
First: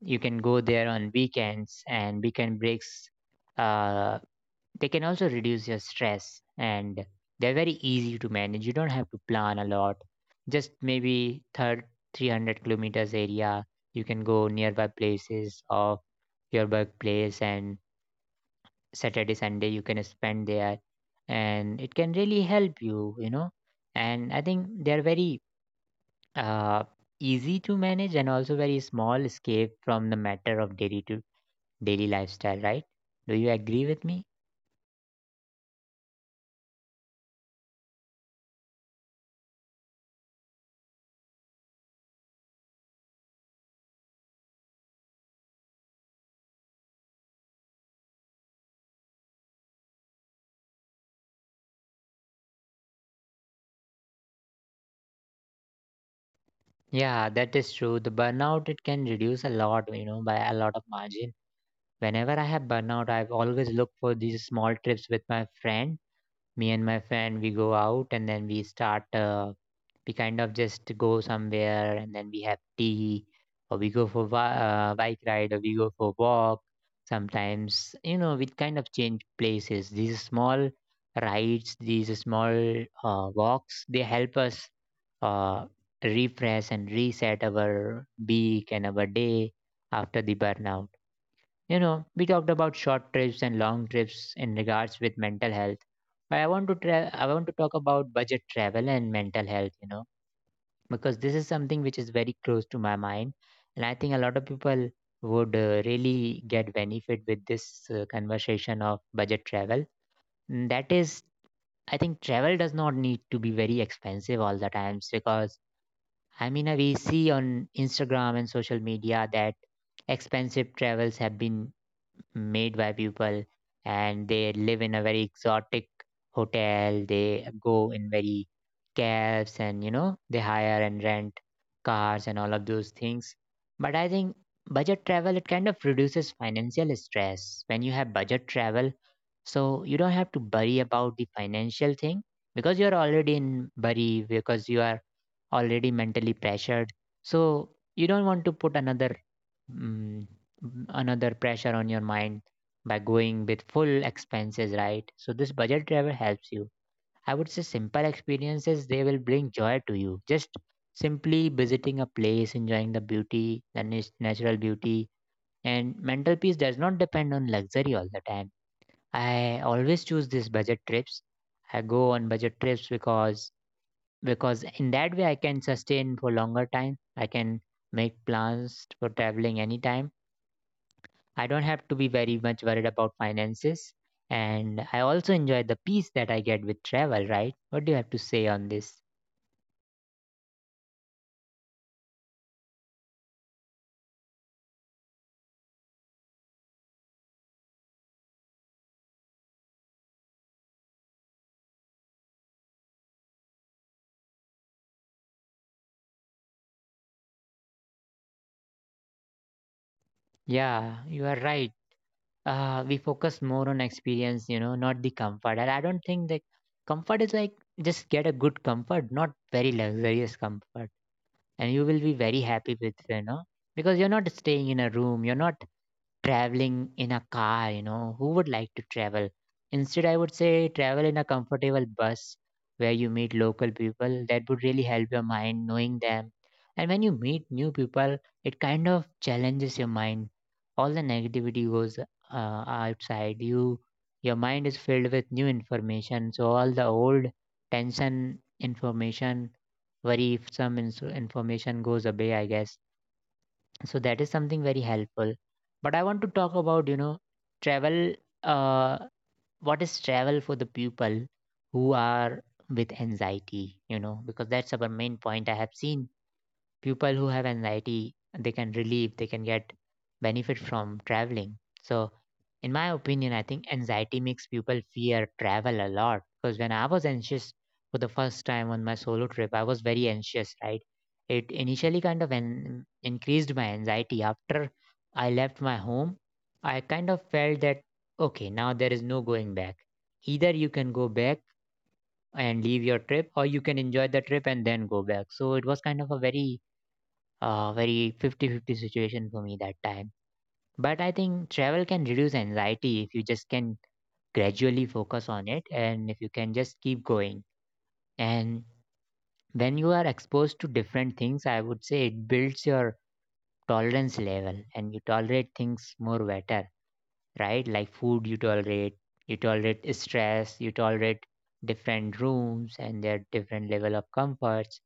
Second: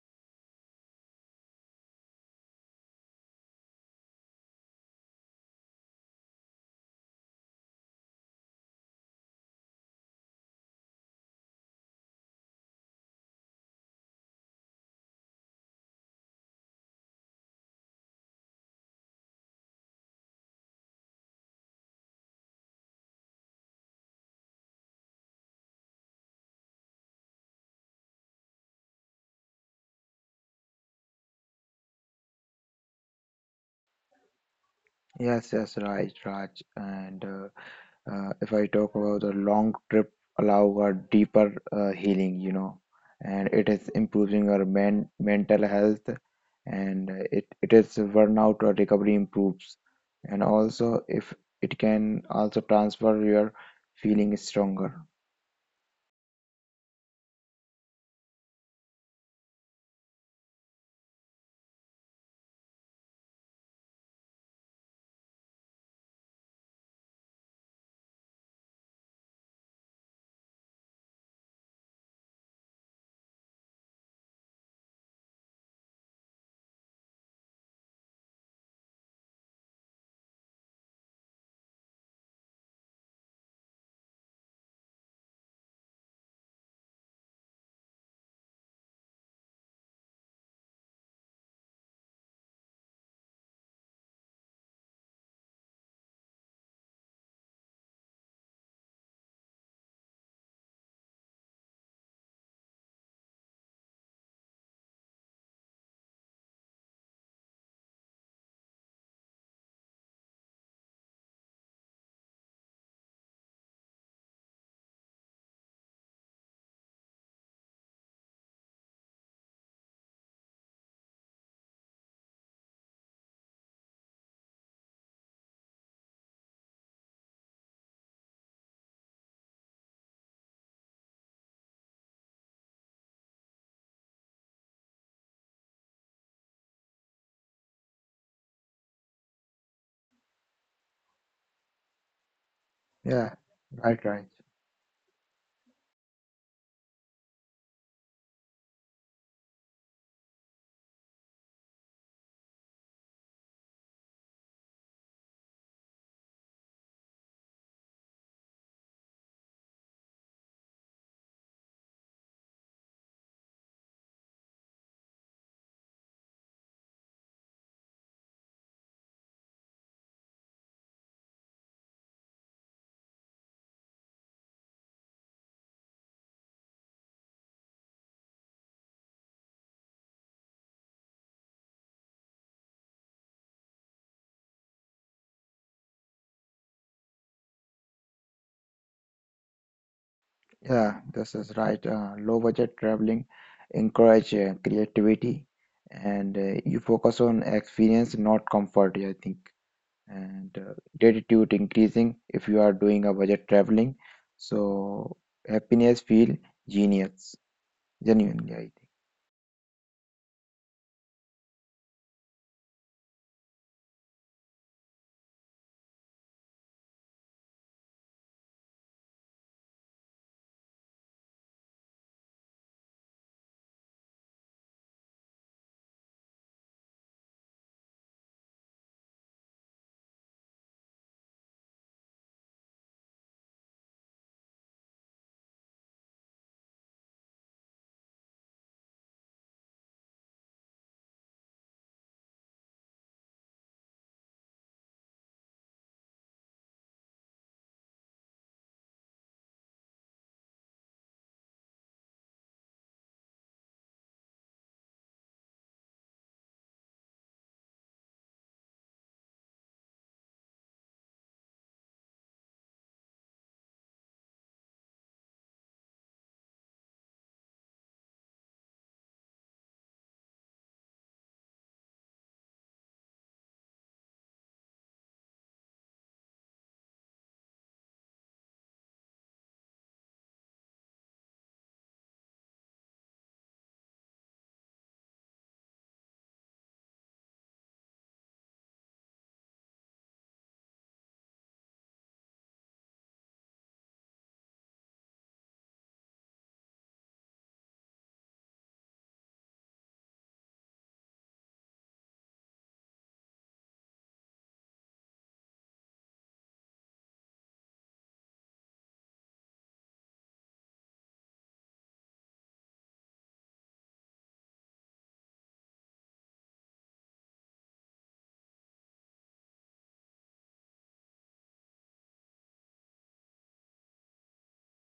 Speaker 1: you can go there on weekends and weekend breaks. Uh, they can also reduce your stress, and they're very easy to manage. You don't have to plan a lot. Just maybe third 300 kilometers area, you can go nearby places of your workplace, and Saturday, Sunday you can spend there, and it can really help you, you know. And I think they're very uh, easy to manage, and also very small escape from the matter of daily to daily lifestyle, right? Do you agree with me?
Speaker 2: Yes, yes, right, Raj, and if I talk about the long trip allow a deeper healing, you know, and it is improving our men mental health and it is burnout or recovery improves. And also if it can also transfer your feeling stronger.
Speaker 1: Yeah, that is true. The burnout, it can reduce a lot, you know, by a lot of margin. Whenever I have burnout, I've always looked for these small trips with my friend. Me and my friend, we go out and then we start, we kind of just go somewhere and then we have tea, or we go for bike ride, or we go for walk sometimes, you know. We kind of change places. These small rides, these small walks, they help us uh, refresh and reset our week and our day after the burnout, you know. We talked about short trips and long trips in regards with mental health. But I want to I want to talk about budget travel and mental health, you know, because this is something which is very close to my mind, and I think a lot of people would really get benefit with this conversation of budget travel. And that is, I think travel does not need to be very expensive all the times, because I mean, we see on Instagram and social media that expensive travels have been made by people, and they live in a very exotic hotel, they go in very cabs, and, you know, they hire and rent cars and all of those things. But I think budget travel, it kind of reduces financial stress. When you have budget travel, so you don't have to worry about the financial thing, because you're
Speaker 2: Yeah,
Speaker 1: already in
Speaker 2: right, right.
Speaker 1: worry, because you are already mentally pressured. So you don't want to put another mm, another pressure on your mind by going with full expenses, right? So this budget travel helps you. I would say simple experiences, they will bring joy to you. Just simply visiting a place, enjoying the beauty, the natural beauty, and mental peace does not depend on luxury all the time. I always choose these budget trips. I go on budget trips because in that way I can sustain for longer time. I can make plans for traveling anytime. I don't have to be very much worried about finances. And I also enjoy the peace that I get with travel, right? What do you have to say on this?
Speaker 2: Yeah, this is right. Low budget traveling encourage creativity and you focus on experience, not comfort, I think. And gratitude increasing if you are doing a budget traveling. So happiness feel genius, genuinely, I think.
Speaker 1: Yeah, you are right. We focus more on experience, you know, not the comfort. And I don't think that comfort is like, just get a good comfort, not very luxurious comfort. And you will be very happy with, you know, because you're not staying in a room, you're not traveling in a car, you know, who would like to travel? Instead, I would say travel in a comfortable bus where you meet local people. That would really help your mind knowing them. And when you meet new people, it kind of challenges your mind. All the negativity goes outside. You, your mind is filled with new information. So all the old tension information, worry, some information goes away, I guess. So that is something very helpful. But I want to talk about, you know, travel, uh what is travel for the people who are with anxiety, you know, because that's our main point. I have seen people who have anxiety, they can relieve, they can get benefit from traveling. So in my opinion, I think anxiety makes people fear travel a lot, because when I was anxious for the first time on my solo trip, I was very anxious, right? It initially kind of increased my anxiety. After I left my home, I kind of felt that, okay, now there is no going back. Either you can go back and leave your trip, or you can enjoy the trip and then go back. So it was kind of a very, very fifty-fifty situation for me that time. But I think travel can reduce anxiety if you just can gradually focus on it, and if you can just keep going. And when you are exposed to different things, I would say it builds your tolerance level, and you tolerate things more better, right? Like food you tolerate, you tolerate stress, you tolerate different rooms and their different level of comforts.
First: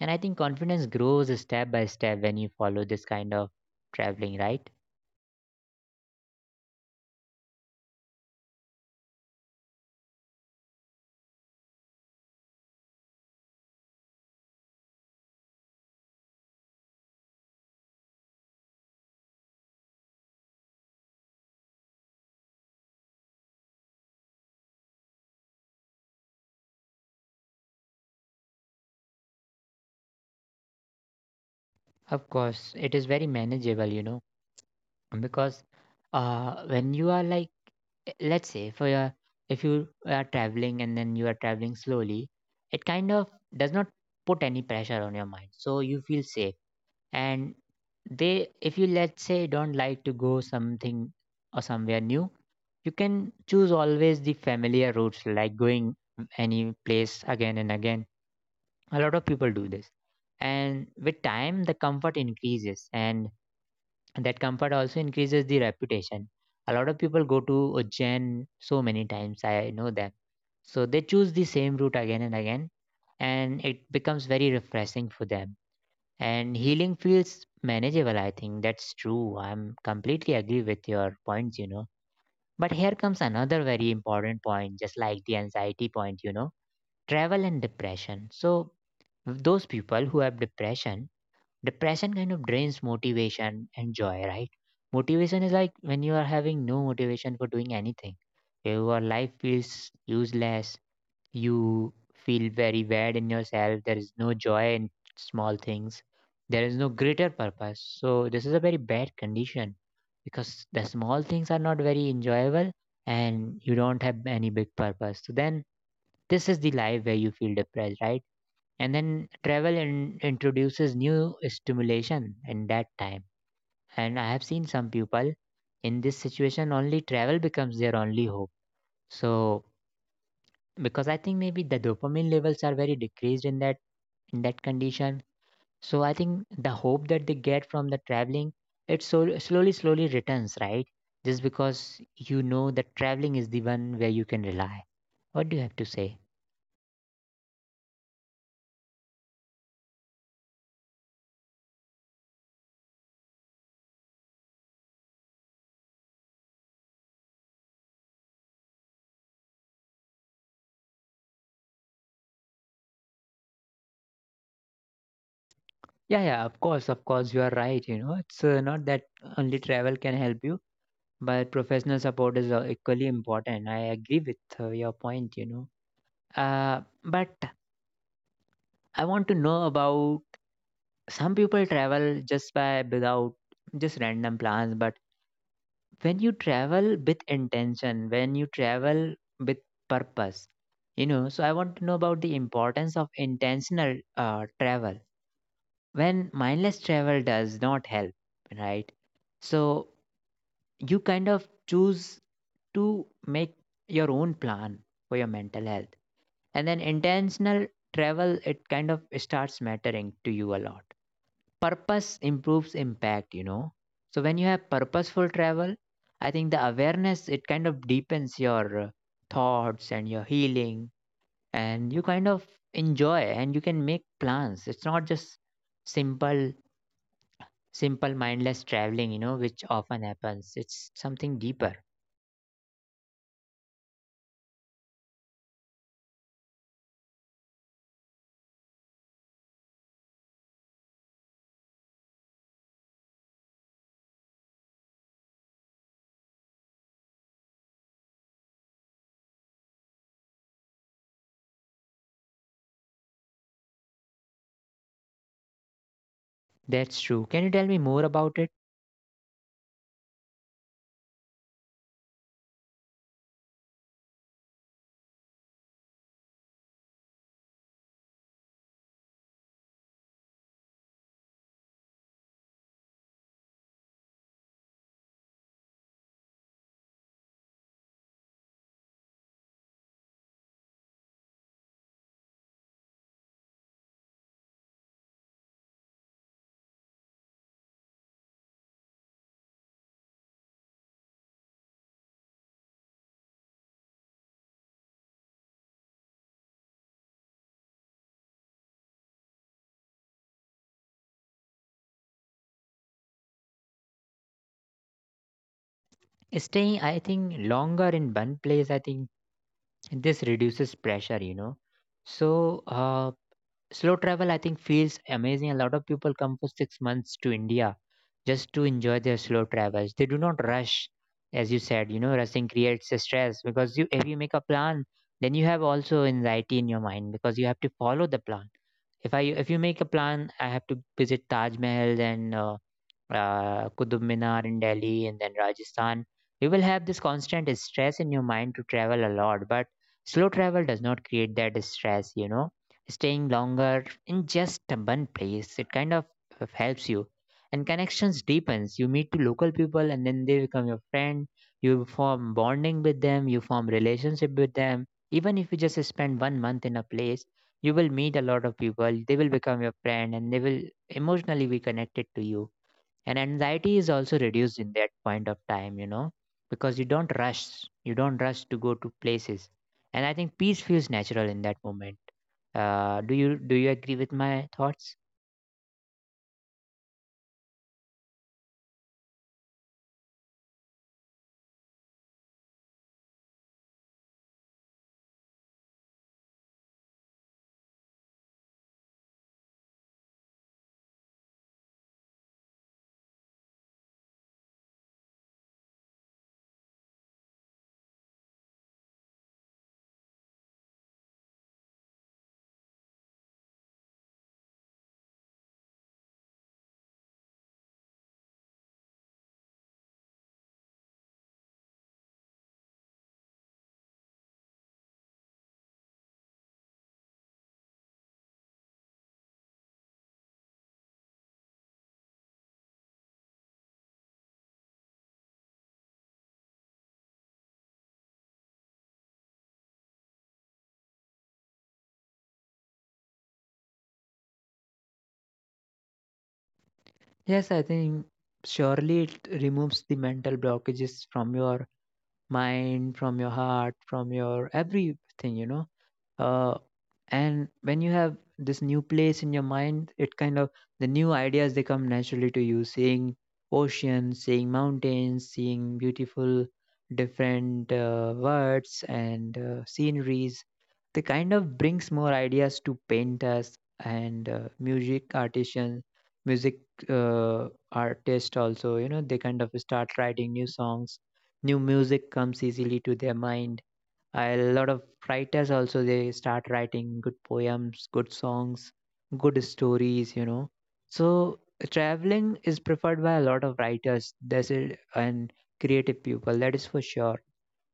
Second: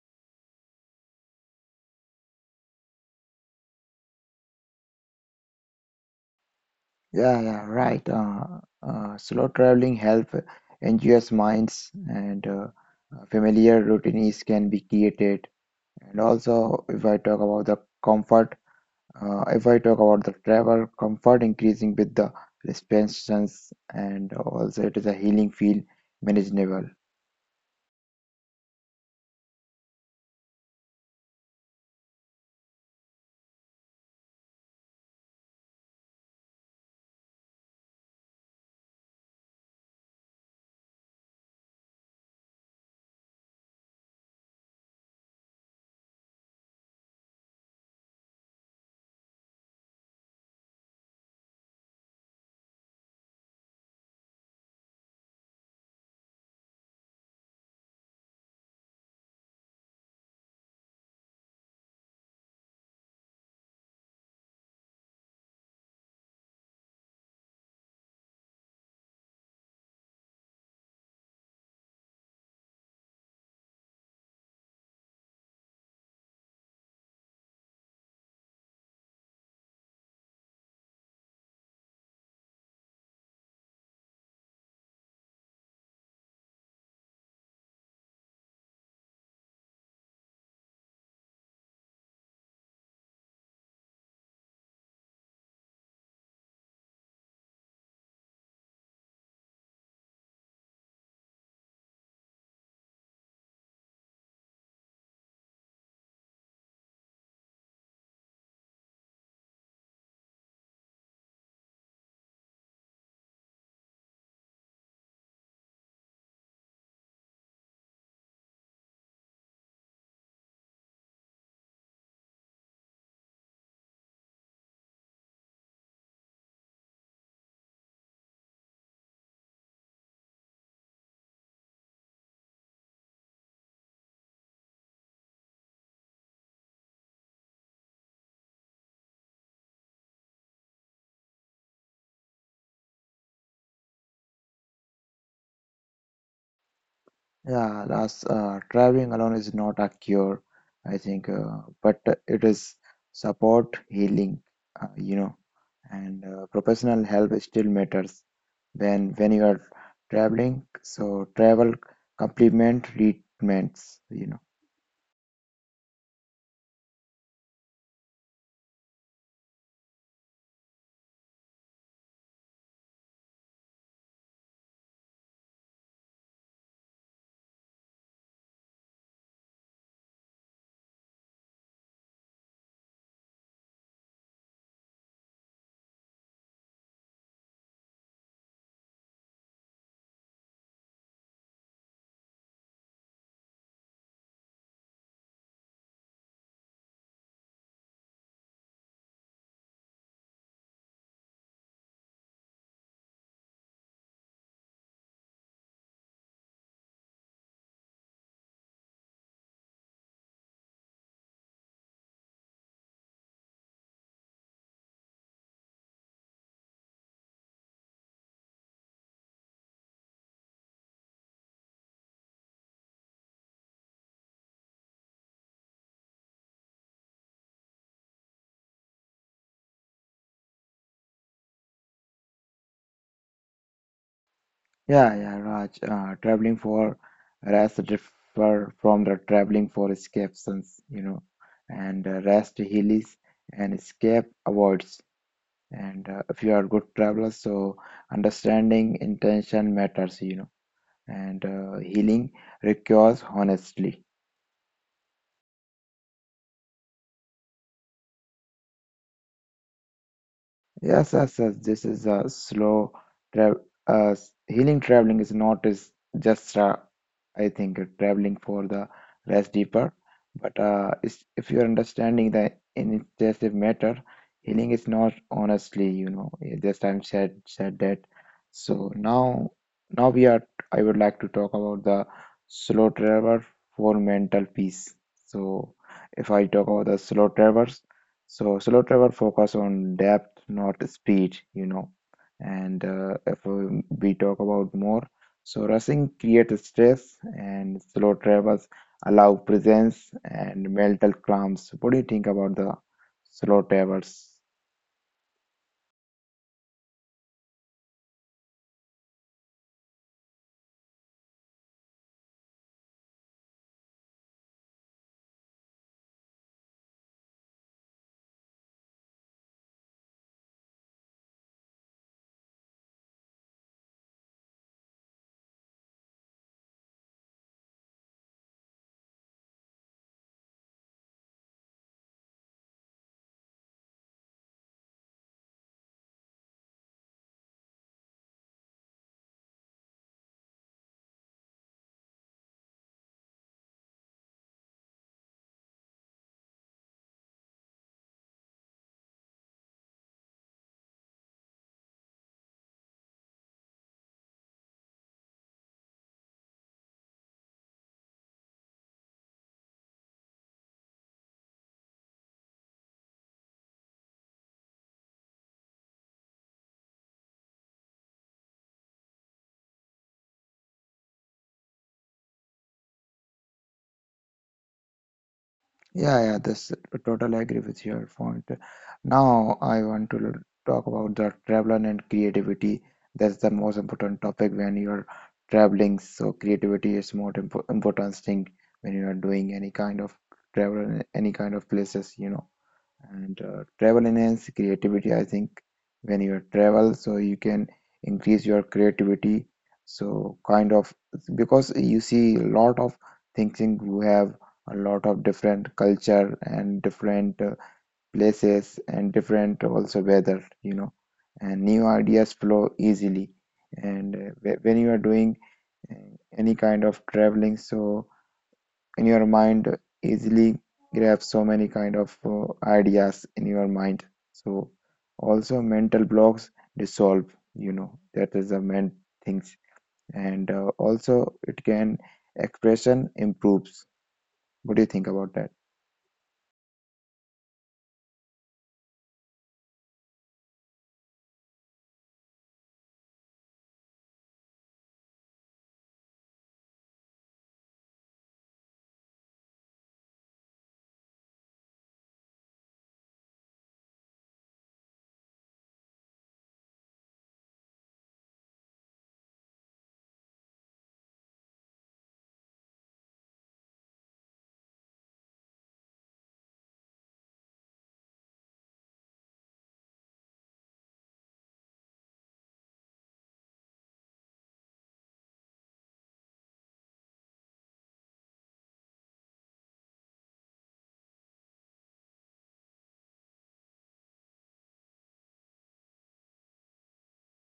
Speaker 1: And I think confidence grows step by step when you follow this kind of traveling, right?
Speaker 2: Yeah, yeah, right. Slow traveling help enjoys minds and familiar routines can be created. And also, if I talk about the comfort, if I talk about the travel comfort increasing with the restrictions and also it is a healing feel manageable.
Speaker 1: Of course, it is very manageable, you know, because when you are like, let's say, for your, if you are traveling and then you are traveling slowly, it kind of does not put any pressure on your mind. So you feel safe. And they, if you, let's say, don't like to go something or somewhere new, you can choose always the familiar routes, like going any place again and again. A lot of people do this. And with time, the comfort increases, and that comfort also increases the reputation. A lot of people go to Ujjain so many times, I know them. So they choose the same route again and again, and it becomes very refreshing for them, and healing feels manageable. I think that's true. I'm completely agree with your points, you know. But here comes another very important point, just like the anxiety point, you know, travel and depression. So those people who have depression, depression kind of drains motivation and joy, right? Motivation is like when you are having no motivation for doing anything. Your life feels useless. You feel very bad in yourself. There is no joy in small things. There is no greater purpose. So this is a very bad condition, because the small things are not very enjoyable, and you don't have any big purpose. So then this is the life where you feel depressed, right? And then travel introduces new stimulation in that time. And I have seen some people; in this situation only travel becomes their only hope. So because I think maybe the dopamine levels are very decreased in that condition. So I think the hope that they get from the traveling, it so slowly slowly returns, right? Just because you know that traveling is the one where you can rely. What do you have to say?
Speaker 2: Yeah, that's traveling alone is not a cure, I think, but it is support, healing, you know, and professional help still matters when you are traveling. So travel complement treatments, you know.
Speaker 1: Yeah, yeah, of course, you are right. It's not that only travel can help you. But professional support is equally important. I agree with your point. But I want to know about some people travel just by without just random plans. But when you travel with intention, when you travel with purpose, so I want to know about the importance of intentional travel, when mindless travel does not help, right? So you kind of choose to make your own plan for your mental health, and then intentional travel, it kind of starts mattering to you a lot. Purpose improves impact. So when you have purposeful travel, I think the awareness, it kind of deepens your thoughts and your healing. And you kind of enjoy, and you can make plans. It's not just simple simple mindless traveling, which often happens. It's something deeper.
Speaker 2: Yeah, Raj, traveling for rest differ from the traveling for escapes, you know, and rest heals and escape avoids. And if you are good traveler, so understanding intention matters, you know, and healing requires honestly.
Speaker 1: That's true. Can you tell me more about it?
Speaker 2: Yes, yes, yes, this is a slow tra uh, healing traveling is not is just a I think traveling for the less deeper. But if you're understanding the intensive matter, healing is not honestly, you know, just I'm said that. So now we are. I would like to talk about the slow traveler for mental peace. So if I talk about the slow travelers, so slow travel focus on depth, not speed, you know. And if we talk about more. So rushing creates stress and slow travels allow presence and mental calms. What do you think about the slow travels?
Speaker 1: Staying, I think, longer in one place, I think this reduces pressure. So, slow travel, I think, feels amazing. A lot of people come for 6 months to India just to enjoy their slow travels. They do not rush, as you said, rushing creates a stress because if you make a plan, then you have also anxiety in your mind because you have to follow the plan. If you make a plan, I have to visit Taj Mahal and Qutub Minar in Delhi and then Rajasthan. You will have this constant stress in your mind to travel a lot. But slow travel does not create that stress. Staying longer in just one place, it kind of helps you. And connections deepens. You meet to local people and then they become your friend. You form bonding with them, you form relationship with them. Even if you just spend 1 month in a place, you will meet a lot of people, they will become your friend, and they will emotionally be connected to you. And anxiety is also reduced in that point of time, because you don't rush. You don't rush to go to places. And I think peace feels natural in that moment. Do you agree with my thoughts?
Speaker 2: Yeah, yeah, this totally agree with your point. Now I want to talk about the traveling and creativity. That's the most important topic when you're traveling. So creativity is more important thing when you are doing any kind of travel, any kind of places, you know. And travel enhance creativity I think when you travel so you can increase your creativity so kind of because you see a lot of thinking you have a lot of different culture and different places and different also weather you know and new ideas flow easily and when you are doing uh, any kind of traveling so in your mind easily grab so many kind of ideas in your mind so also mental blocks dissolve you know that is the main things and also it can expression improves what do you think about that?
Speaker 1: Yes, I think surely it removes the mental blockages from your mind, from your heart, from your everything. uh, and when you have this new place in your mind, it kind of, the new ideas, they come naturally to you, seeing ocean, seeing mountains, seeing beautiful different words and sceneries. They kind of brings more ideas to painters and music artisan, music, artist also, they kind of start writing new songs. New music comes easily to their mind. A lot of writers also, they start writing good poems, good songs, good stories. So traveling is preferred by a lot of writers, that's it, and creative people. That is for sure.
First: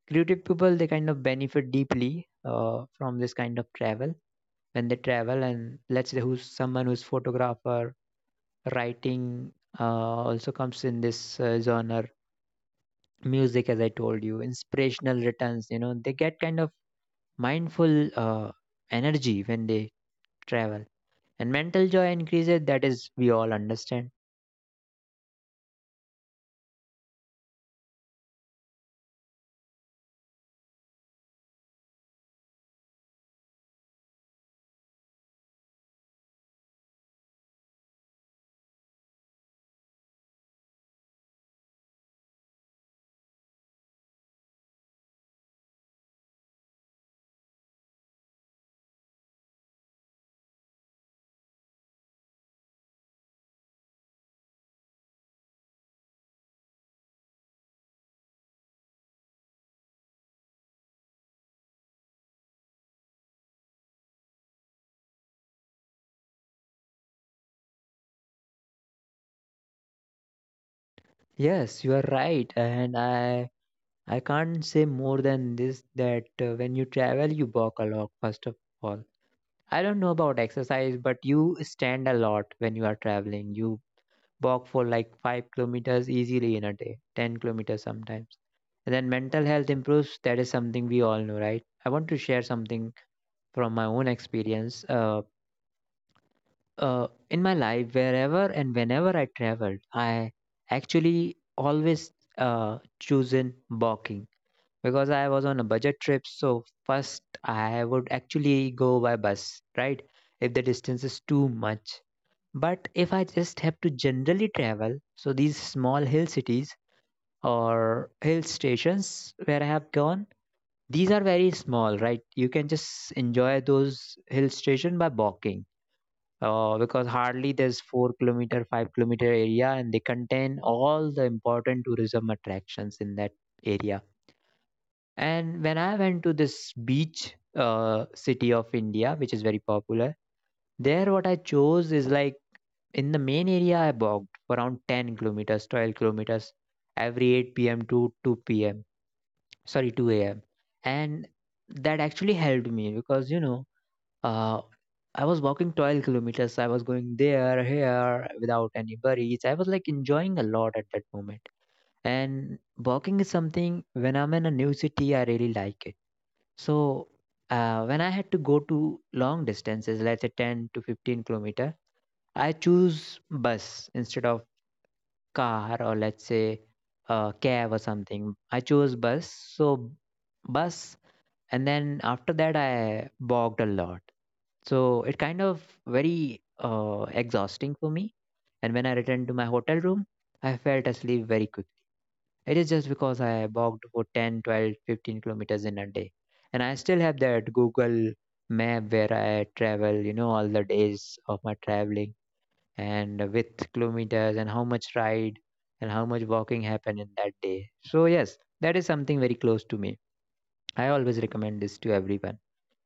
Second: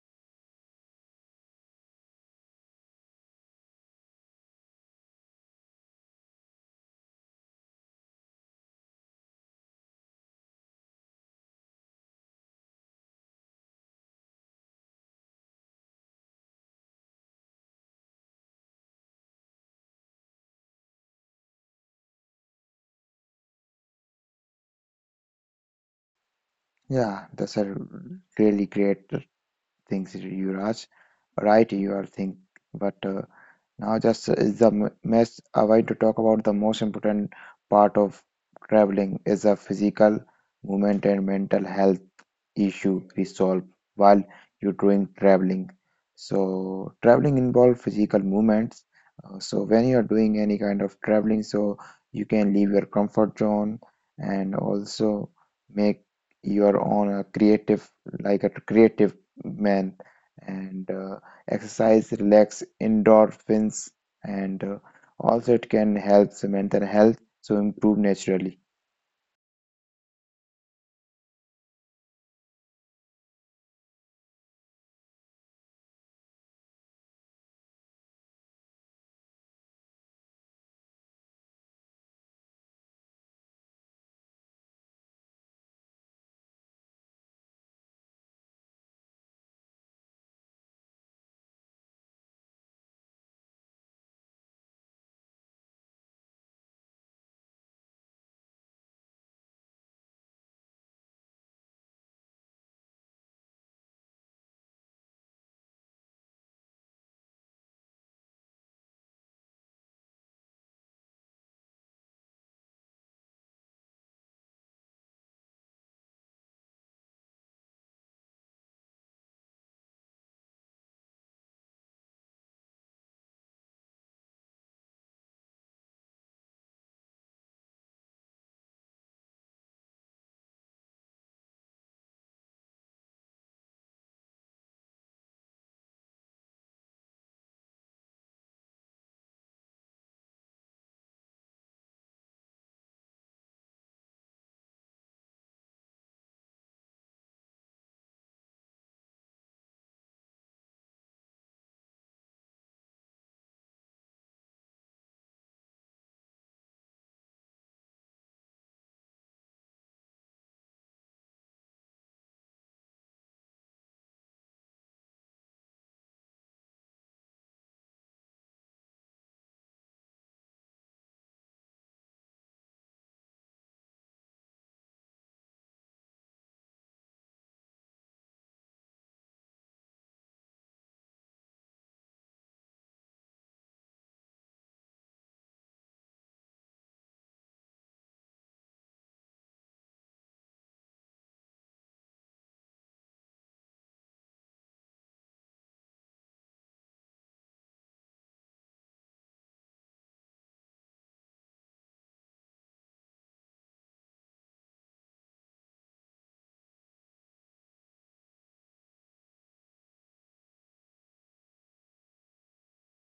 Speaker 1: Creative people, they kind of benefit deeply from this kind of travel when they travel. And let's say who's someone who's photographer, writing uh, also comes in this genre. Music, as I told you, inspirational returns, they get kind of mindful energy when they travel. And mental joy increases, that is we all understand.
Speaker 2: Yeah, that's a really great things Yuvraj, right you are think, but now, just is the m- mess. I want to talk about the most important part of traveling is the physical movement and mental health issue resolved while you're doing traveling. So traveling involve physical movements. So when you're doing any kind of traveling, so you can leave your comfort zone and also make your own creative, like a creative man, and exercise, relax, endorphins, and also it can help the mental health, so improve naturally.
Speaker 1: Yes, you are right, and I can't say more than this, that when you travel, you walk a lot. First of all, I don't know about exercise, but you stand a lot when you are traveling. You walk for like 5 kilometers easily in a day, 10 kilometers sometimes. And then mental health improves, that is something we all know, right? I want to share something from my own experience. Uh, In my life, wherever and whenever I traveled, I actually always chosen walking because I was on a budget trip. So first, I would actually go by bus, right? If the distance is too much. But if I just have to generally travel, so these small hill cities or hill stations where I have gone, these are very small, right? You can just enjoy those hill station by walking, because hardly there's 4 kilometer, 5 kilometer area, and they contain all the important tourism attractions in that area. And when I went to this beach city of India, which is very popular, there what I chose is like, in the main area I walked for around 10 kilometers, 12 kilometers, every 8 p.m. to 2 p.m. Sorry, 2 a.m. And that actually helped me, because uh, I was walking 12 kilometers. I was going there, here without any worries. I was like enjoying a lot at that moment. And walking is something, when I'm in a new city, I really like it. So when I had to go to long distances, let's say 10 to 15 kilometer, I choose bus instead of car or let's say cab or something. I chose bus. So bus, and then after that, I walked a lot. So it kind of very exhausting for me. And when I returned to my hotel room, I felt asleep very quickly. It is just because I walked for 10, 12, 15 kilometers in a day. And I still have that Google map where I travel, all the days of my traveling, and with kilometers and how much ride and how much walking happened in that day. So yes, that is something very close to me. I always recommend this to everyone.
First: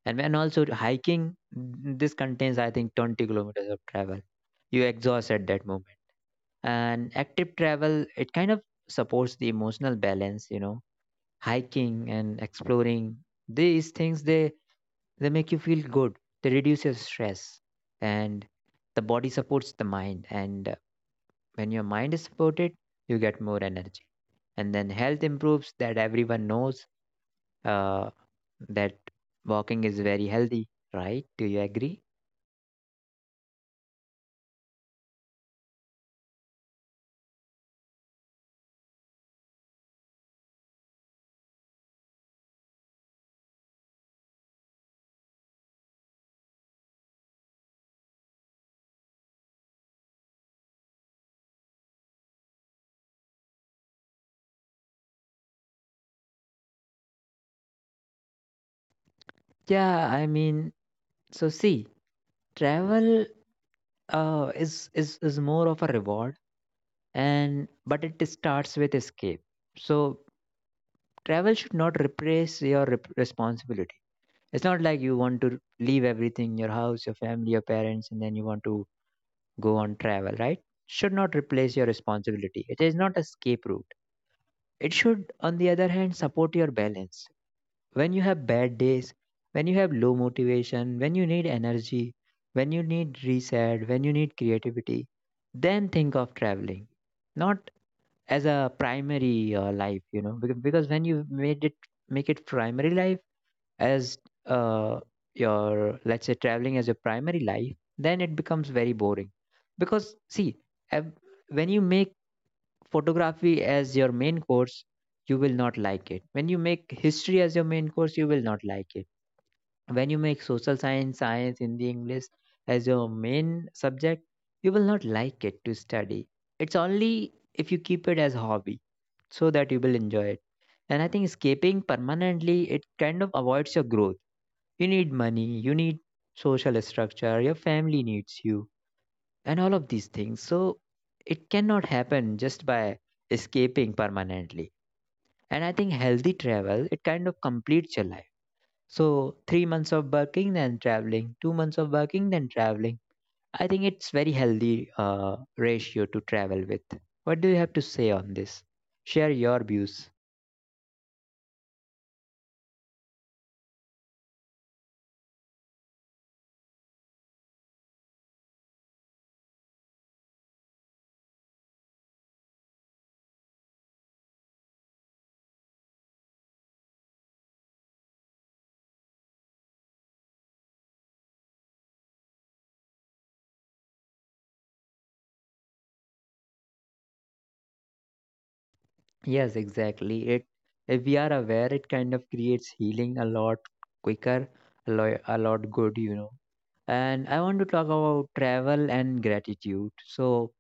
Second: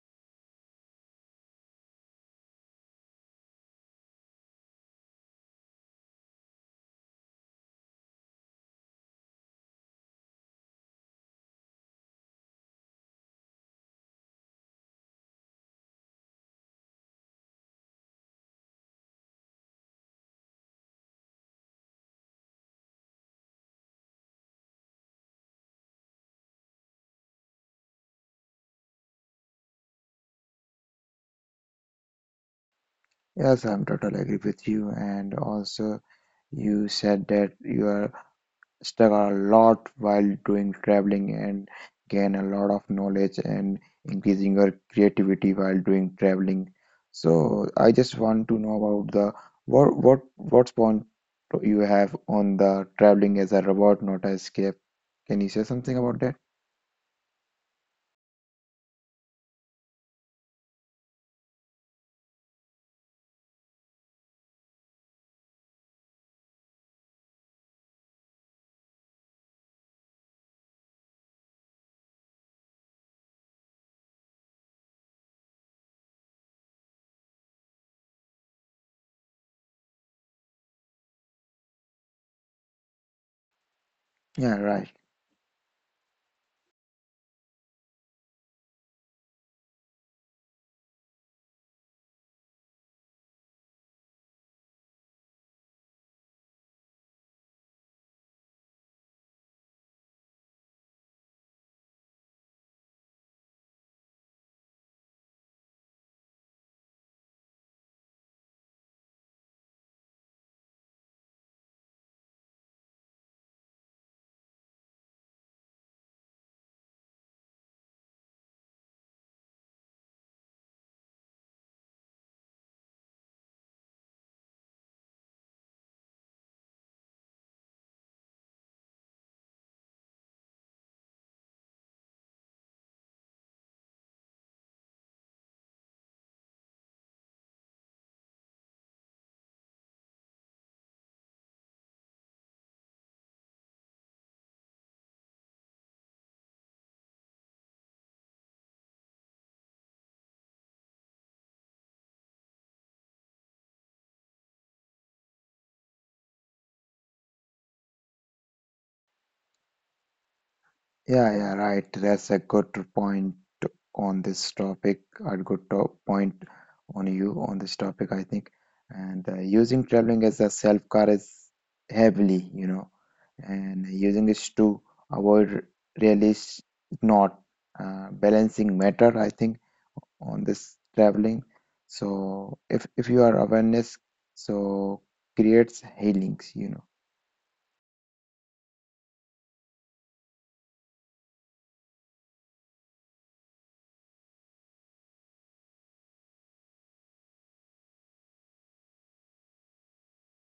Speaker 1: And when also hiking, this contains, I think, 20 kilometers of travel. You exhaust at that moment. And active travel, it kind of supports the emotional balance, hiking and exploring. These things, they make you feel good. They reduce your stress. And the body supports the mind. And when your mind is supported, you get more energy. And then health improves, that everyone knows, uh, that walking is very healthy, right? Do you agree?
Speaker 2: Yes, I'm totally agree with you, and also. You said that you are stuck a lot while doing traveling and gain a lot of knowledge and increasing your creativity while doing traveling. So I just want to know about the what point you have on the traveling as a reward, not as escape. Can you say something about that?
Speaker 1: Yeah, I mean, so see, travel is more of a reward, and but it starts with escape. So travel should not replace your responsibility. It's not like you want to leave everything, your house, your family, your parents, and then you want to go on travel, right? Should not replace your responsibility. It is not escape route.
Speaker 2: Yeah,
Speaker 1: It
Speaker 2: right.
Speaker 1: should, on the other hand, support your balance. When you have bad days, when you have low motivation, when you need energy, when you need reset, when you need creativity, then think of traveling. Not as a primary life, because, when you made it make it primary life, as uh, your, let's say, traveling as your primary life, then it becomes very boring. Because see, ev- when you make photography as your main course, you will not like it. When you make history as your main course, you will not like it. When you make social science, science, Hindi, English as your main subject, you will not like it to study. It's only if you keep it as hobby so that you will enjoy it. And I think escaping permanently, it kind of avoids your growth. You need money, you need social structure, your family needs you, and all of these things. So it cannot happen just by escaping permanently. And I think healthy travel, it kind of completes your life. So 3 months of working, then traveling. 2 months of working, then traveling. I think it's very healthy ratio to travel with. What do you have to say on this? Share your views.
Speaker 2: Yeah, yeah, right. That's a good point on this topic. A good to point on you on this topic, I think. And using traveling as a self car is heavily, you know, and using it to avoid really is not balancing matter, I think, on this traveling. So if you are awareness, so creates healings, you know.
Speaker 1: Yes, exactly. It If we are aware, it kind of creates healing a lot quicker, a lot good. And I want to talk about travel and gratitude. So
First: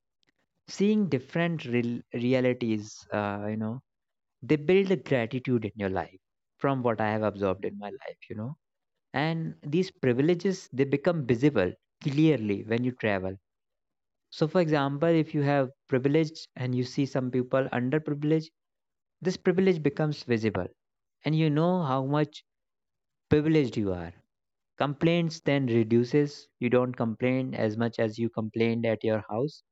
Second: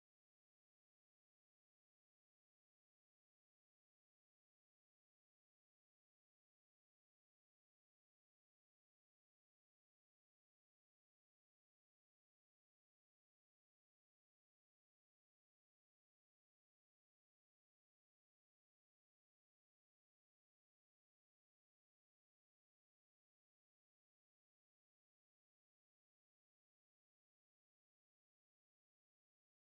Speaker 1: seeing different realities, they build the gratitude in your life, from what I have observed in my life, and these privileges, they become visible clearly when you travel. So for example, if you have privilege and you see some people under privilege, this privilege becomes visible, and you know how much privileged you are. Complaints then reduces. You don't complain as much as you complained at your house.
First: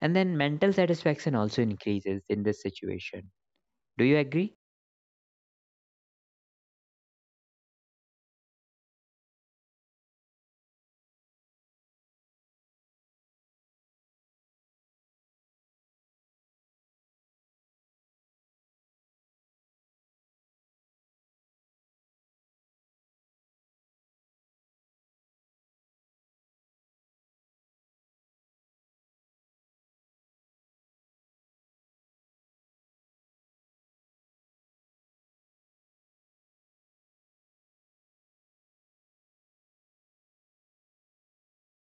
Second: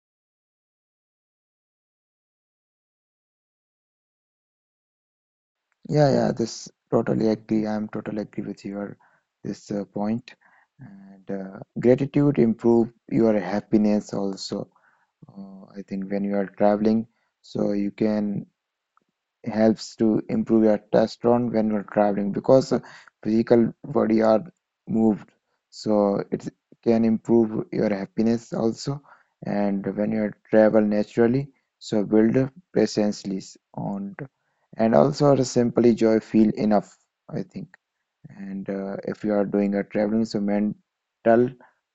Speaker 1: And then mental satisfaction also increases in this situation. Do you agree?
Speaker 2: Yeah, yeah, this totally agree. I'm totally agree with your this point. And gratitude improve your happiness also. I think when you are traveling, so you can helps to improve your testosterone when you're traveling because physical body are moved so it can improve your happiness also and when you travel naturally so build patience on and also to simply joy feel enough I think and if you are doing a traveling so mental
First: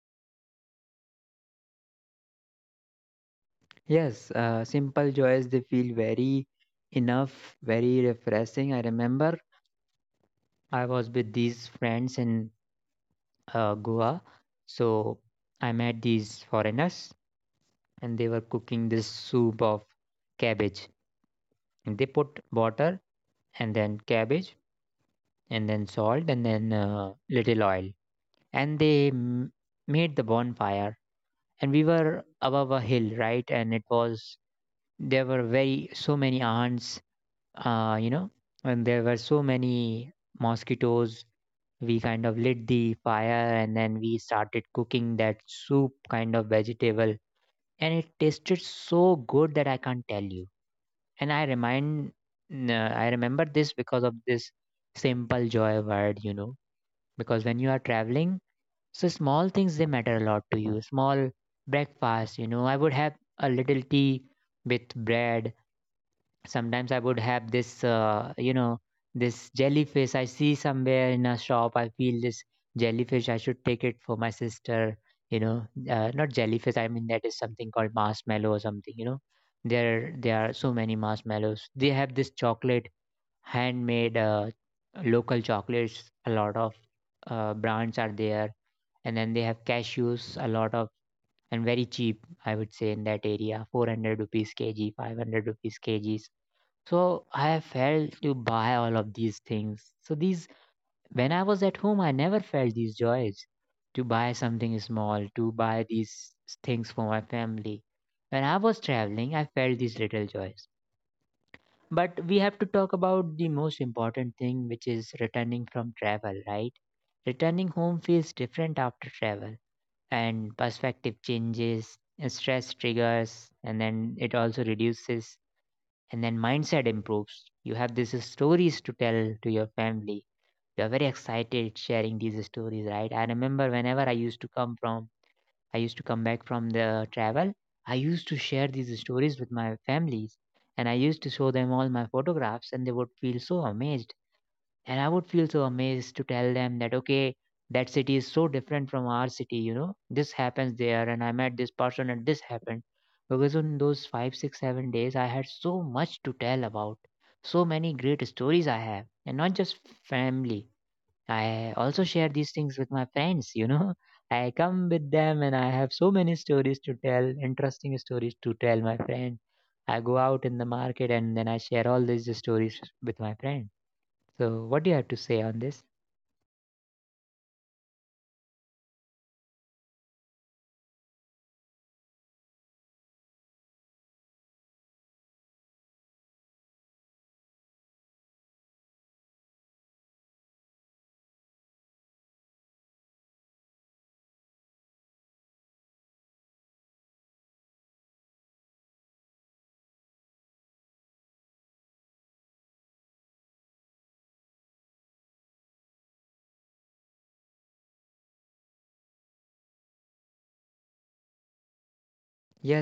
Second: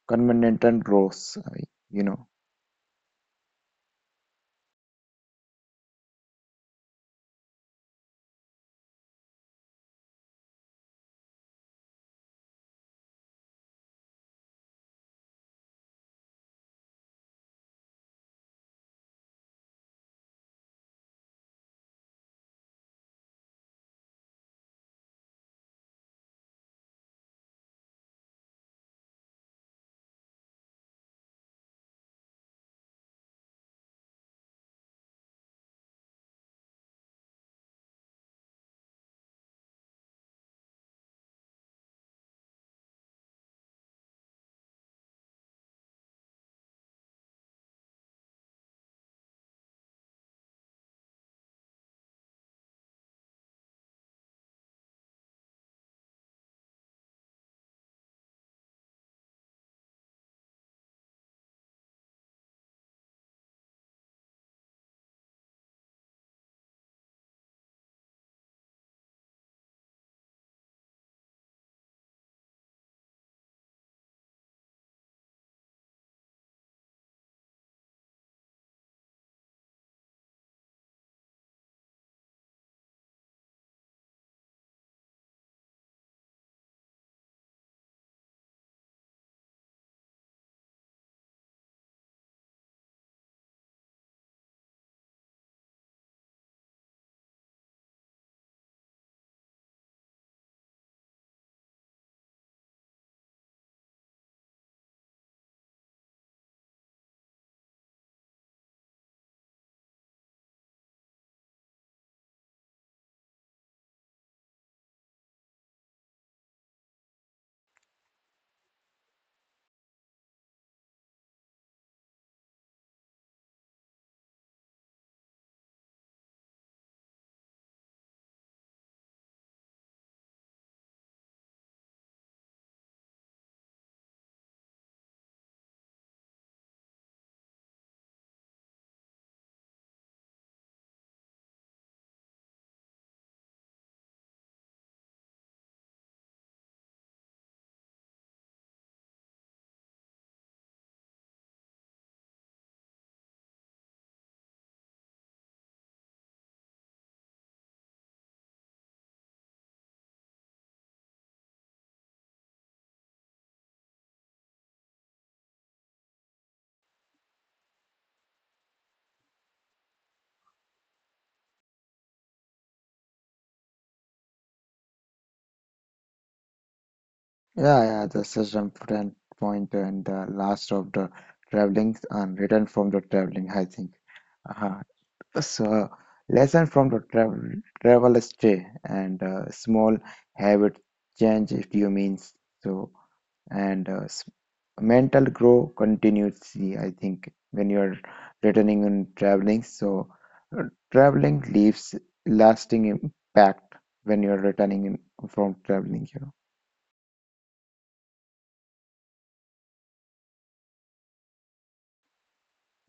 Speaker 2: continental growth you know.
Speaker 1: Yes, simple joys, they feel very enough, very refreshing. I remember I was with these friends in Goa. So I met these foreigners and they were cooking this soup of cabbage. And they put water and then cabbage and then salt and then little oil. And they made the bonfire. And we were above a hill, right? And it was, so many ants uh, you know, and there were so many mosquitoes. We kind of lit the fire and then we started cooking that soup kind of vegetable. And it tasted so good that I can't tell you. And I remember this because of this simple joy word, because when you are traveling, so small things they matter a lot to you. Small breakfast, I would have a little tea with bread. Sometimes I would have this this jellyfish. I see somewhere in a shop, I feel this jellyfish I should take it for my sister. Not jellyfish, I mean that is something called marshmallow or something. There are so many marshmallows. They have this chocolate, handmade local chocolates, a lot of brands are there. And then they have cashews, a lot of, and very cheap, I would say, in that area, 400 rupees kg, 500 rupees kg. So I have failed to buy all of these things. So these, when I was at home, I never felt these joys to buy something small, to buy these things for my family. When I was traveling, I felt these little joys. But we have to talk about the most important thing, which is returning from travel, right? Returning home feels different after travel, and perspective changes, and stress triggers, and then it also reduces, and then mindset improves. You have these stories to tell to your family. You're very excited sharing these stories, right? I remember whenever I used to come from, I used to come back from the travel. I used to share these stories with my families, and I used to show them all my photographs, and they would feel so amazed, and I would feel so amazed to tell them that, okay, that city is so different from our city, you know, this happens there, and I met this person, and this happened because in those 5 6 7 days I had so much to tell about. So many great stories I have, and not just family, I also share these things with my friends. I come with them and I have so many stories to tell, interesting stories, to tell my friend. I go out in the market and then I share all these stories with my friend. So, what do you have to say on this?
Speaker 2: Yeah, yeah, that's such an important point and the last of the traveling and return from the traveling, I think. Uh, so, lesson from the travel stay and small habit change if you mean so, and mental grow continuously, I think, when you're returning and traveling. So, uh, traveling leaves lasting impact when you're returning in, from traveling, you know.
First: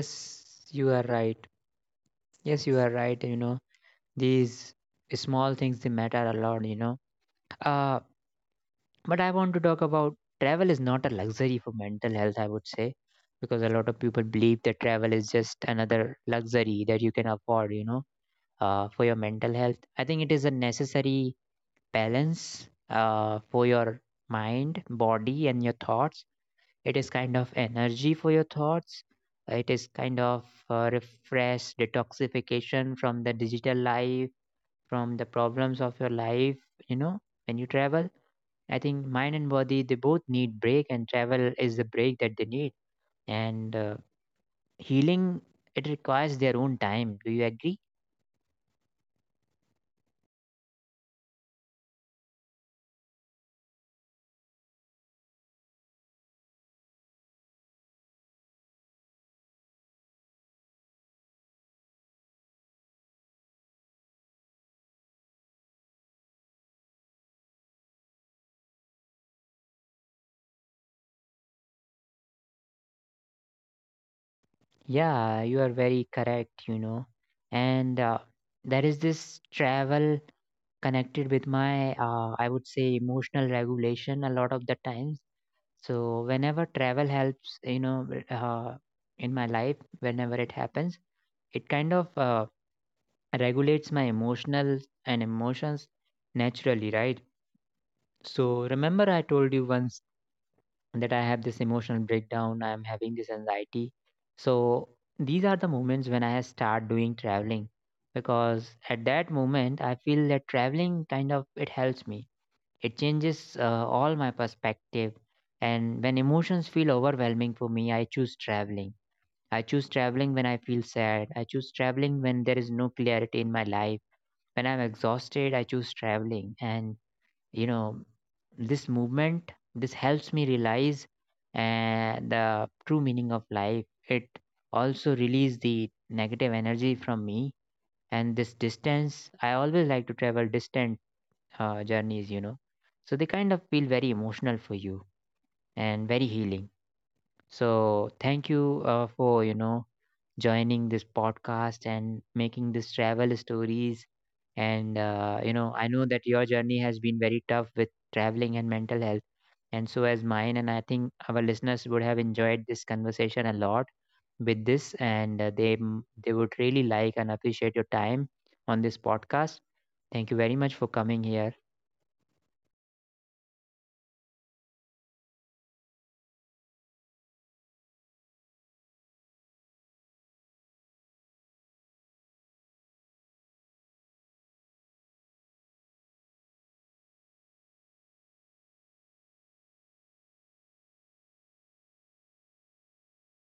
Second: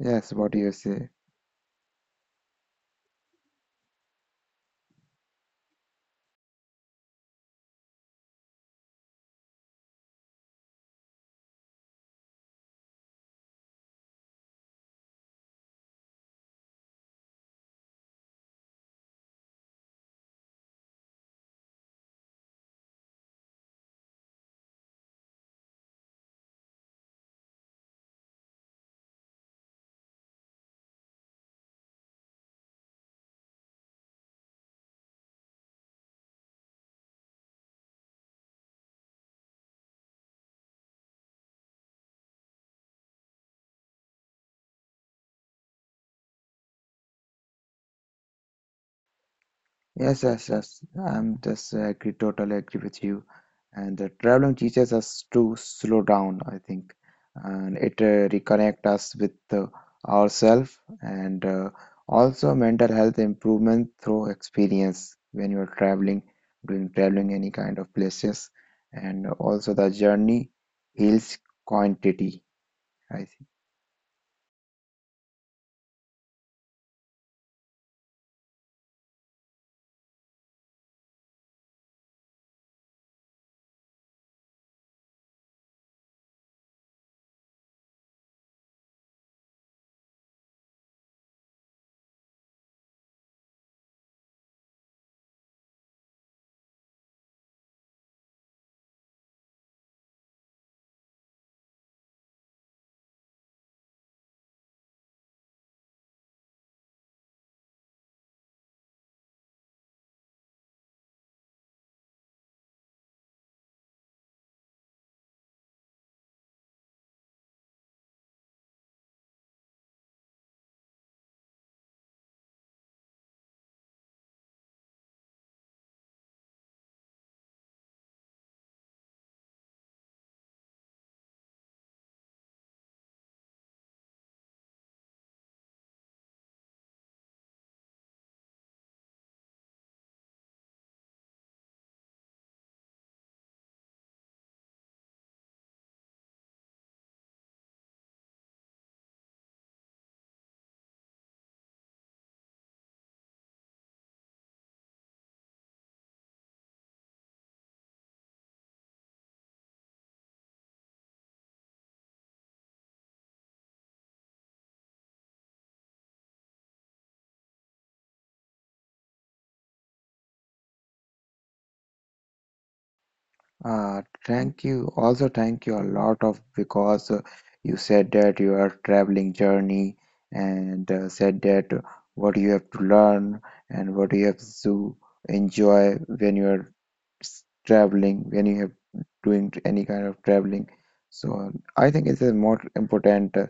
Speaker 2: Yes, what do you
Speaker 1: you are
Speaker 2: say?
Speaker 1: right. Yes, you are right. You know, these small things, they matter a lot, you know. Uh, but I want to talk about travel is not a luxury for mental health, I would say, because a lot of people believe that travel is just another luxury that you can afford, you know, for your mental health. I think it is a necessary balance for your mind, body, and your thoughts. It is kind of energy for your thoughts. It is kind of refresh, detoxification from the digital life, from the problems of your life. You know, when you travel, I think mind and body they both need break, and travel is the break that they need. And healing, it requires their own time. Do you agree?
Speaker 2: Yes, yes, yes. I'm just agree, totally agree with you. And the traveling teaches us to slow down, I think, and it reconnect us with ourselves and also mental health improvement through experience when you're traveling, doing traveling any kind of places, and also the journey heals quantity, I think.
Speaker 1: Yeah, you are very correct. You know, and there is this travel connected with my I would say emotional regulation a lot of the times. So whenever travel helps, you know, in my life, whenever it happens, it kind of regulates my emotional and emotions naturally, right? So remember, I told you once that I have this emotional breakdown. I am having this anxiety. So these are the moments when I start doing traveling, because at that moment I feel that traveling kind of it helps me, it changes all my perspective. And when emotions feel overwhelming for me, I choose traveling. I choose traveling when I feel sad. I choose traveling when there is no clarity in my life. When I'm exhausted, I choose traveling. And, you know, this movement, this helps me realize the true meaning of life. It also release the negative energy from me. And this distance, I always like to travel distant journeys, you know. So they kind of feel very emotional for you and very healing. So thank you for, you know, joining this podcast and making this travel stories. And, you know, I know that your journey has been very tough with traveling and mental health. And so as mine, and I think our listeners would have enjoyed this conversation a lot with this, and they they would really like and appreciate your time on this podcast. Thank you very much for coming here.
Speaker 2: Thank you. Also, thank you a lot of because you said that your traveling journey and said that what you have to learn and what you have to enjoy when you are traveling, when you have doing any kind of traveling. So I think it's a more important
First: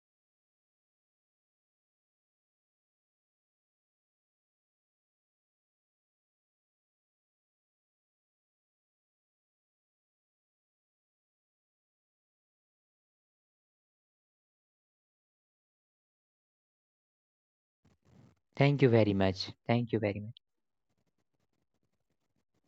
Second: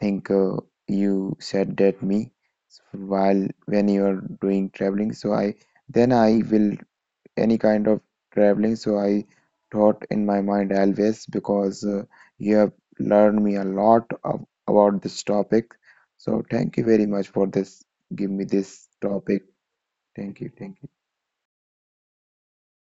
Speaker 2: thing you said that me. While when you are doing traveling. So I then I will any kind of traveling. So I thought in my mind always because you have learned me a lot of, about this topic. So thank you very much for this. Give me
Speaker 1: Thank
Speaker 2: this
Speaker 1: you very
Speaker 2: topic.
Speaker 1: much. Thank you very much.
Speaker 2: Thank you. Thank you.